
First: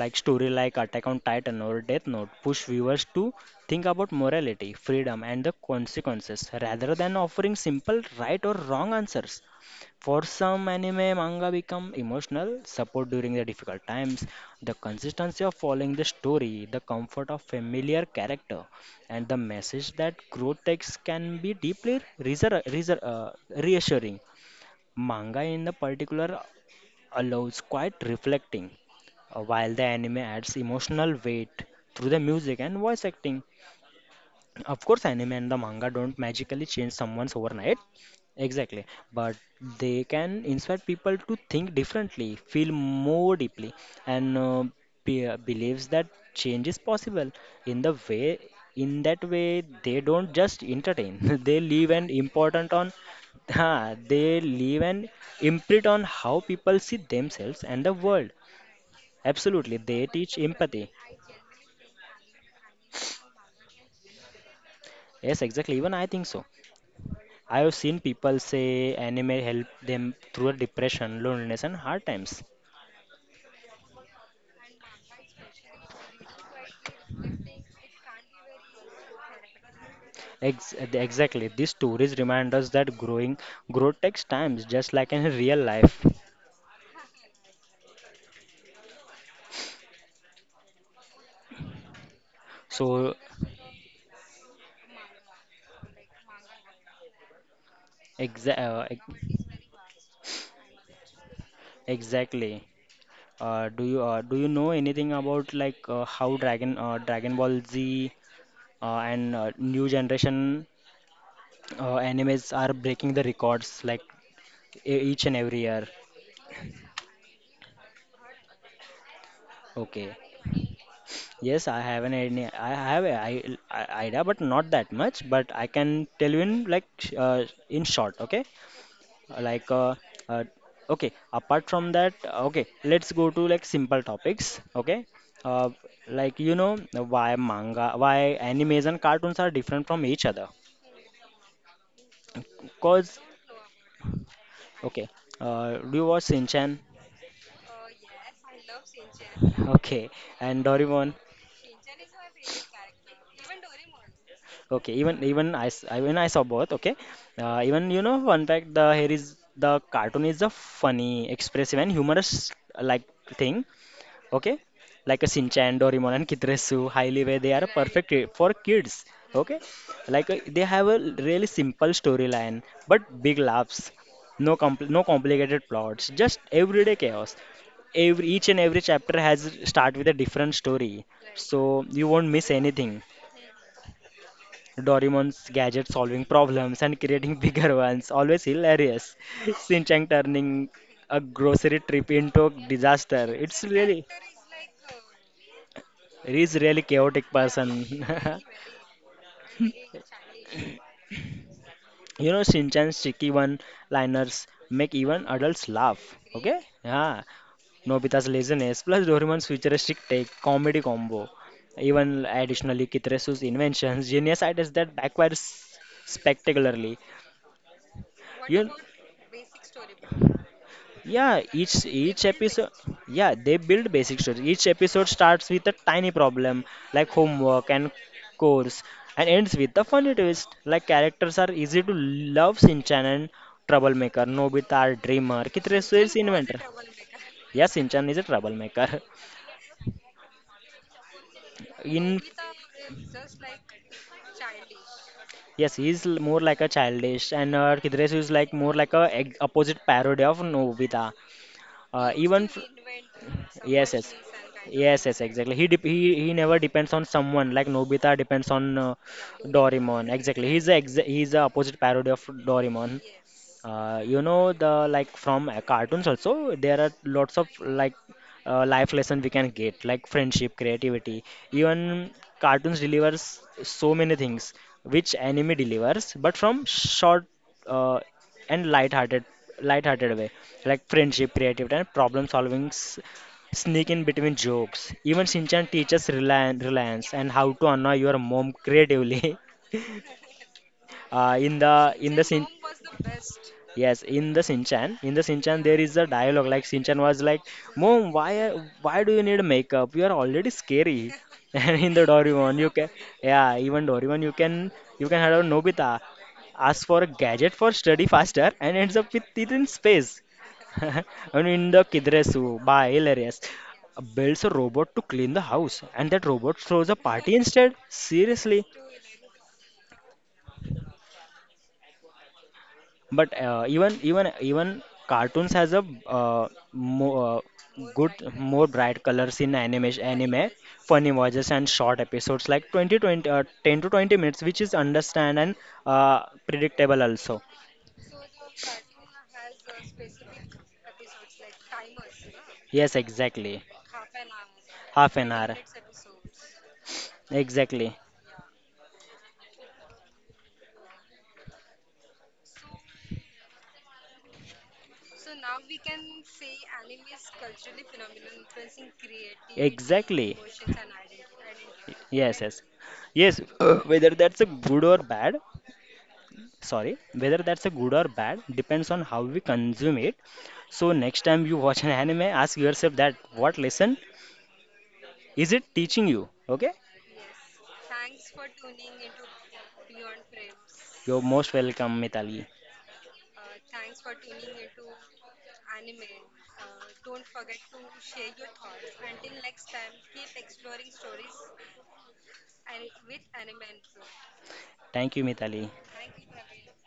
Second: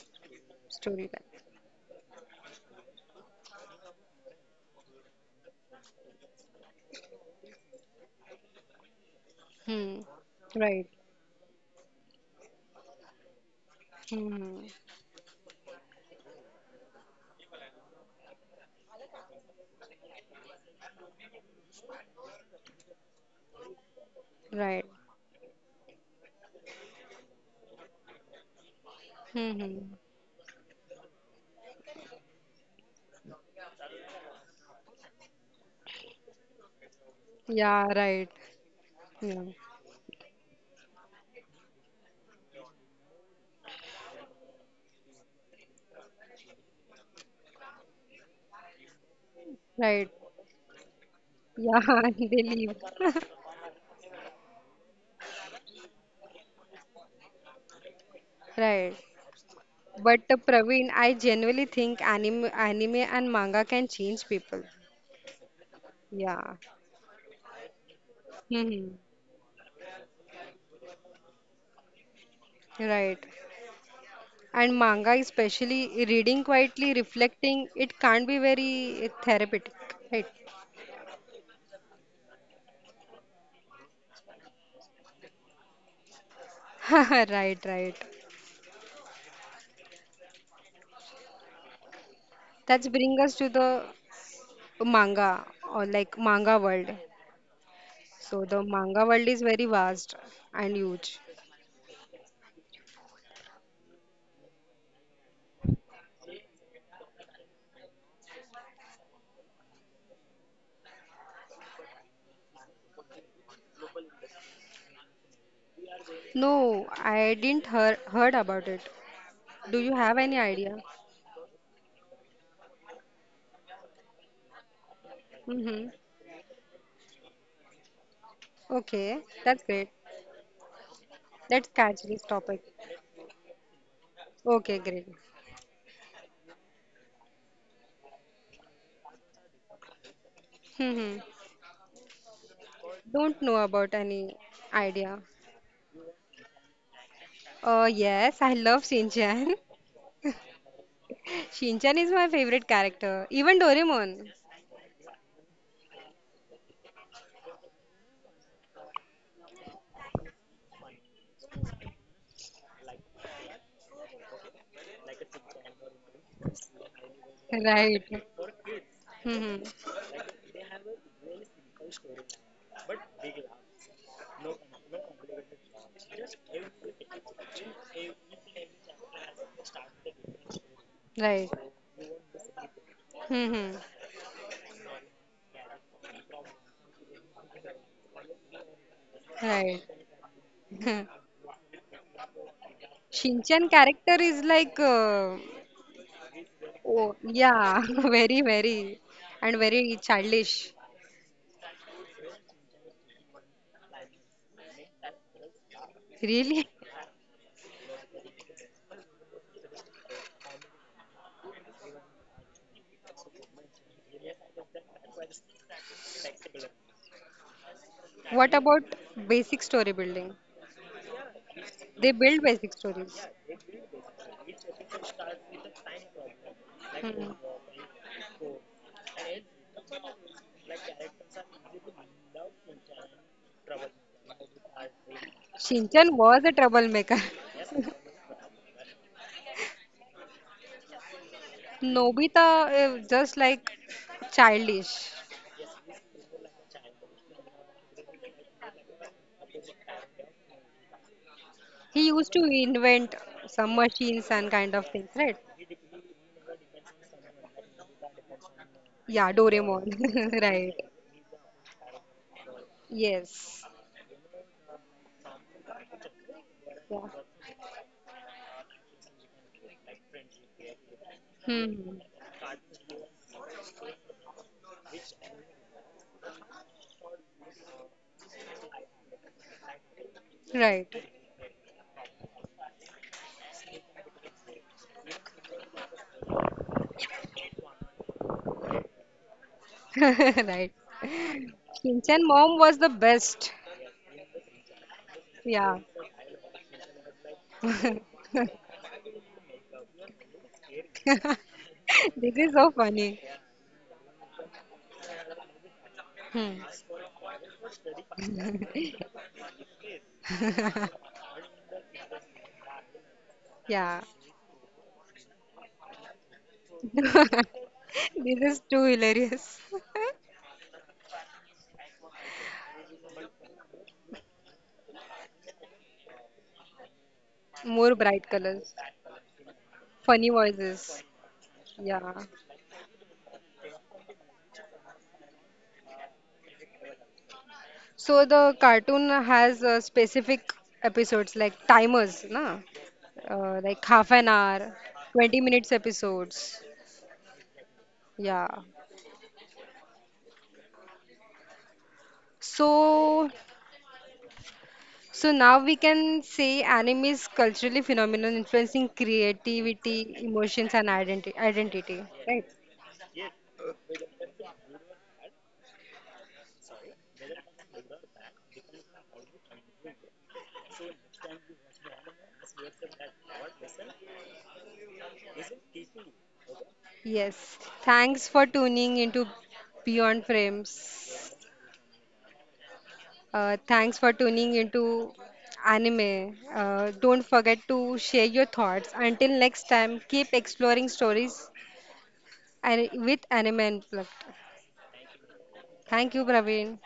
[SPEAKER 2] Like story like Attack
[SPEAKER 1] story
[SPEAKER 2] on
[SPEAKER 1] time.
[SPEAKER 2] Titan or Death Note push viewers to think about morality, freedom, and the consequences rather than offering simple right or wrong answers.
[SPEAKER 1] Hmm,
[SPEAKER 2] For some
[SPEAKER 1] right.
[SPEAKER 2] anime manga become emotional support during the difficult times,
[SPEAKER 1] Hmm,
[SPEAKER 2] the consistency of following the story, the comfort of familiar character, and the message that growth takes can be deeply reser- reser- uh, reassuring.
[SPEAKER 1] right.
[SPEAKER 2] Manga in the particular allows quiet reflecting, uh, while the
[SPEAKER 1] Hmm,
[SPEAKER 2] anime adds emotional weight through the music and voice acting. Of course, anime and the manga don't magically change someone's overnight.
[SPEAKER 1] yeah, right.
[SPEAKER 2] Exactly. But
[SPEAKER 1] Yeah,
[SPEAKER 2] they can inspire people to think differently, feel more deeply, and uh, be, uh, believes that change is possible. In the way, in that way, they
[SPEAKER 1] right.
[SPEAKER 2] don't just entertain. they
[SPEAKER 1] Yeah,
[SPEAKER 2] leave an
[SPEAKER 1] they
[SPEAKER 2] important
[SPEAKER 1] leave.
[SPEAKER 2] on, huh, they leave an imprint on how people see themselves and the world.
[SPEAKER 1] Right.
[SPEAKER 2] Absolutely, they
[SPEAKER 1] But uh,
[SPEAKER 2] teach empathy.
[SPEAKER 1] Praveen, I genuinely think anime, anime and manga can change people.
[SPEAKER 2] Yes, exactly. Even I think so.
[SPEAKER 1] Yeah.
[SPEAKER 2] I have seen people say
[SPEAKER 1] Hmm.
[SPEAKER 2] anime help them through depression, loneliness, and hard times.
[SPEAKER 1] Right. And manga, especially reading quietly, reflecting, it can't be very therapeutic, right?
[SPEAKER 2] Ex- exactly, these stories remind us that growing growth takes time, just like in real life.
[SPEAKER 1] Right, right. That's
[SPEAKER 2] So,
[SPEAKER 1] bring us to the manga or like manga world. So
[SPEAKER 2] exa-
[SPEAKER 1] the
[SPEAKER 2] uh,
[SPEAKER 1] manga world
[SPEAKER 2] ex-
[SPEAKER 1] is very vast and huge.
[SPEAKER 2] exactly. Uh, do you uh, do you know anything about like uh, how Dragon uh, Dragon Ball Z uh, and uh, new generation uh, animes are breaking the records like e- each and every year?
[SPEAKER 1] No, I didn't hear heard about it. Do you
[SPEAKER 2] Okay.
[SPEAKER 1] have any idea?
[SPEAKER 2] Yes, I have an idea. I have a I, I- idea, but not that much. But I
[SPEAKER 1] Mm-hmm.
[SPEAKER 2] can tell you in like sh- uh, in short. Okay,
[SPEAKER 1] Okay, that's
[SPEAKER 2] like
[SPEAKER 1] great.
[SPEAKER 2] uh, uh, okay.
[SPEAKER 1] Let's
[SPEAKER 2] Apart from
[SPEAKER 1] catch
[SPEAKER 2] that,
[SPEAKER 1] this topic.
[SPEAKER 2] okay. Let's go to like simple topics.
[SPEAKER 1] Okay,
[SPEAKER 2] Okay,
[SPEAKER 1] great.
[SPEAKER 2] uh, like you know why manga, why animes and cartoons are different from each other.
[SPEAKER 1] Mm-hmm.
[SPEAKER 2] Cause
[SPEAKER 1] Don't know about any
[SPEAKER 2] okay,
[SPEAKER 1] idea.
[SPEAKER 2] uh, do you watch Shinchan?
[SPEAKER 1] Uh, yes, I love Shinchan.
[SPEAKER 2] Okay, and Doraemon.
[SPEAKER 1] Shinchan is my favorite character. Even Doraemon.
[SPEAKER 2] Okay, even even I, s- I- when I saw both, okay, uh, even you know one fact the here is the cartoon is a funny, expressive and humorous like thing, okay, like a Shinchan, Doraemon and Kitresu, highly where they are
[SPEAKER 1] Right.
[SPEAKER 2] perfect i- for kids, okay,
[SPEAKER 1] Mm-hmm.
[SPEAKER 2] like uh, they have a really simple storyline but big laughs, no compl no complicated plots, just everyday chaos every each and every chapter has start with a different story
[SPEAKER 1] Right.
[SPEAKER 2] so you won't miss anything.
[SPEAKER 1] Mm-hmm.
[SPEAKER 2] Dorimon's gadget solving problems and creating bigger ones, always hilarious. Shin
[SPEAKER 1] Right.
[SPEAKER 2] Chan turning a grocery trip into a disaster. It's
[SPEAKER 1] Shinchan
[SPEAKER 2] really,
[SPEAKER 1] character is like, uh,
[SPEAKER 2] he's really
[SPEAKER 1] oh,
[SPEAKER 2] chaotic person.
[SPEAKER 1] yeah, very, very, and very childish.
[SPEAKER 2] You know, Shin Chan's cheeky one-liners make even adults laugh. Okay?
[SPEAKER 1] Really?
[SPEAKER 2] Yeah. Nobita's laziness plus Dorimon's futuristic take comedy combo. Even additionally, Kitresu's inventions, genius ideas that backfires spectacularly.
[SPEAKER 1] What
[SPEAKER 2] You,
[SPEAKER 1] about basic story building?
[SPEAKER 2] Yeah, each
[SPEAKER 1] They
[SPEAKER 2] each
[SPEAKER 1] build
[SPEAKER 2] episode,
[SPEAKER 1] basic stories.
[SPEAKER 2] yeah, they build basic stories. Each episode starts with a tiny problem like
[SPEAKER 1] Hmm.
[SPEAKER 2] homework and course, and ends with a funny twist. Like characters are easy to love, Shinchan and troublemaker. Nobita are dreamer. Kitre
[SPEAKER 1] Shinchan
[SPEAKER 2] is
[SPEAKER 1] was a
[SPEAKER 2] inventor.
[SPEAKER 1] troublemaker.
[SPEAKER 2] Yeah, Shinchan is a troublemaker. In
[SPEAKER 1] Nobita is just like childish.
[SPEAKER 2] Yes, he's l- more like a childish, and uh, Kidresu is like more like a ex- opposite parody of Nobita.
[SPEAKER 1] He
[SPEAKER 2] Uh,
[SPEAKER 1] used to
[SPEAKER 2] even f
[SPEAKER 1] invent some
[SPEAKER 2] yes, yes,
[SPEAKER 1] machines and kind of
[SPEAKER 2] yes,
[SPEAKER 1] things,
[SPEAKER 2] yes,
[SPEAKER 1] right?
[SPEAKER 2] exactly. He dep he he never depends on someone like Nobita depends on uh,
[SPEAKER 1] Yeah,
[SPEAKER 2] yeah
[SPEAKER 1] Doraemon.
[SPEAKER 2] Doraemon. Exactly, he's the
[SPEAKER 1] Right.
[SPEAKER 2] ex he's the opposite parody of Doraemon.
[SPEAKER 1] Yes.
[SPEAKER 2] Uh, you know the like from uh, cartoons also there are
[SPEAKER 1] Yeah.
[SPEAKER 2] lots of like uh, life lesson we can get like friendship, creativity.
[SPEAKER 1] Hmm.
[SPEAKER 2] Even cartoons delivers so many things which anime delivers, but from short. Uh, and light-hearted light-hearted way like
[SPEAKER 1] Right.
[SPEAKER 2] friendship creativity and problem solving s- sneak in between jokes. Even Shinchan teaches relian- reliance and how to annoy your mom creatively.
[SPEAKER 1] Right.
[SPEAKER 2] Uh, in the in
[SPEAKER 1] Shinchan
[SPEAKER 2] the
[SPEAKER 1] mom was the best.
[SPEAKER 2] Yes, in the Sinchan in the Sinchan
[SPEAKER 1] Yeah.
[SPEAKER 2] there is a dialogue like Sinchan was like, "Mom, why are- why do you need makeup? You are already scary." And in the
[SPEAKER 1] This is
[SPEAKER 2] Doraemon you
[SPEAKER 1] so
[SPEAKER 2] can,
[SPEAKER 1] funny.
[SPEAKER 2] yeah, even Doraemon you can you can have Nobita
[SPEAKER 1] Hmm.
[SPEAKER 2] ask for a gadget for study faster and ends up with it in space. And in the Kidresu by hilarious
[SPEAKER 1] Yeah.
[SPEAKER 2] builds a robot to clean the house and that robot throws a party instead.
[SPEAKER 1] This
[SPEAKER 2] Seriously.
[SPEAKER 1] is too hilarious.
[SPEAKER 2] But uh, even even even cartoons has a uh, more uh,
[SPEAKER 1] More
[SPEAKER 2] good
[SPEAKER 1] bright
[SPEAKER 2] more
[SPEAKER 1] colors.
[SPEAKER 2] bright colors in animation
[SPEAKER 1] Funny
[SPEAKER 2] anime,
[SPEAKER 1] voices.
[SPEAKER 2] funny voices and short
[SPEAKER 1] Yeah.
[SPEAKER 2] episodes like twenty, twenty uh, ten to twenty minutes, which is understand and uh, predictable also.
[SPEAKER 1] So the cartoon has uh, specific episodes like timers, na?
[SPEAKER 2] Yes,
[SPEAKER 1] Uh,
[SPEAKER 2] exactly.
[SPEAKER 1] like half an hour,
[SPEAKER 2] Half an
[SPEAKER 1] twenty
[SPEAKER 2] hour.
[SPEAKER 1] minutes episodes.
[SPEAKER 2] Exactly.
[SPEAKER 1] Yeah. So so now we can say anime is culturally phenomenon influencing creativity,
[SPEAKER 2] Exactly.
[SPEAKER 1] emotions and identity identity,
[SPEAKER 2] Yes,
[SPEAKER 1] right?
[SPEAKER 2] yes. Yes, whether that's a good or bad, sorry, whether that's a good or bad depends on how we consume it. So next time you watch an anime, ask yourself, that what lesson is it teaching you? Okay,
[SPEAKER 1] Yes. Thanks for tuning into Beyond
[SPEAKER 2] you're
[SPEAKER 1] Frames.
[SPEAKER 2] most welcome, Mitali.
[SPEAKER 1] Uh, thanks for tuning into anime. Uh, don't forget to share your thoughts. Until next time, keep exploring stories and with Anime Unplugged.
[SPEAKER 2] Thank you, Mitali.
[SPEAKER 1] Thank you, Praveen.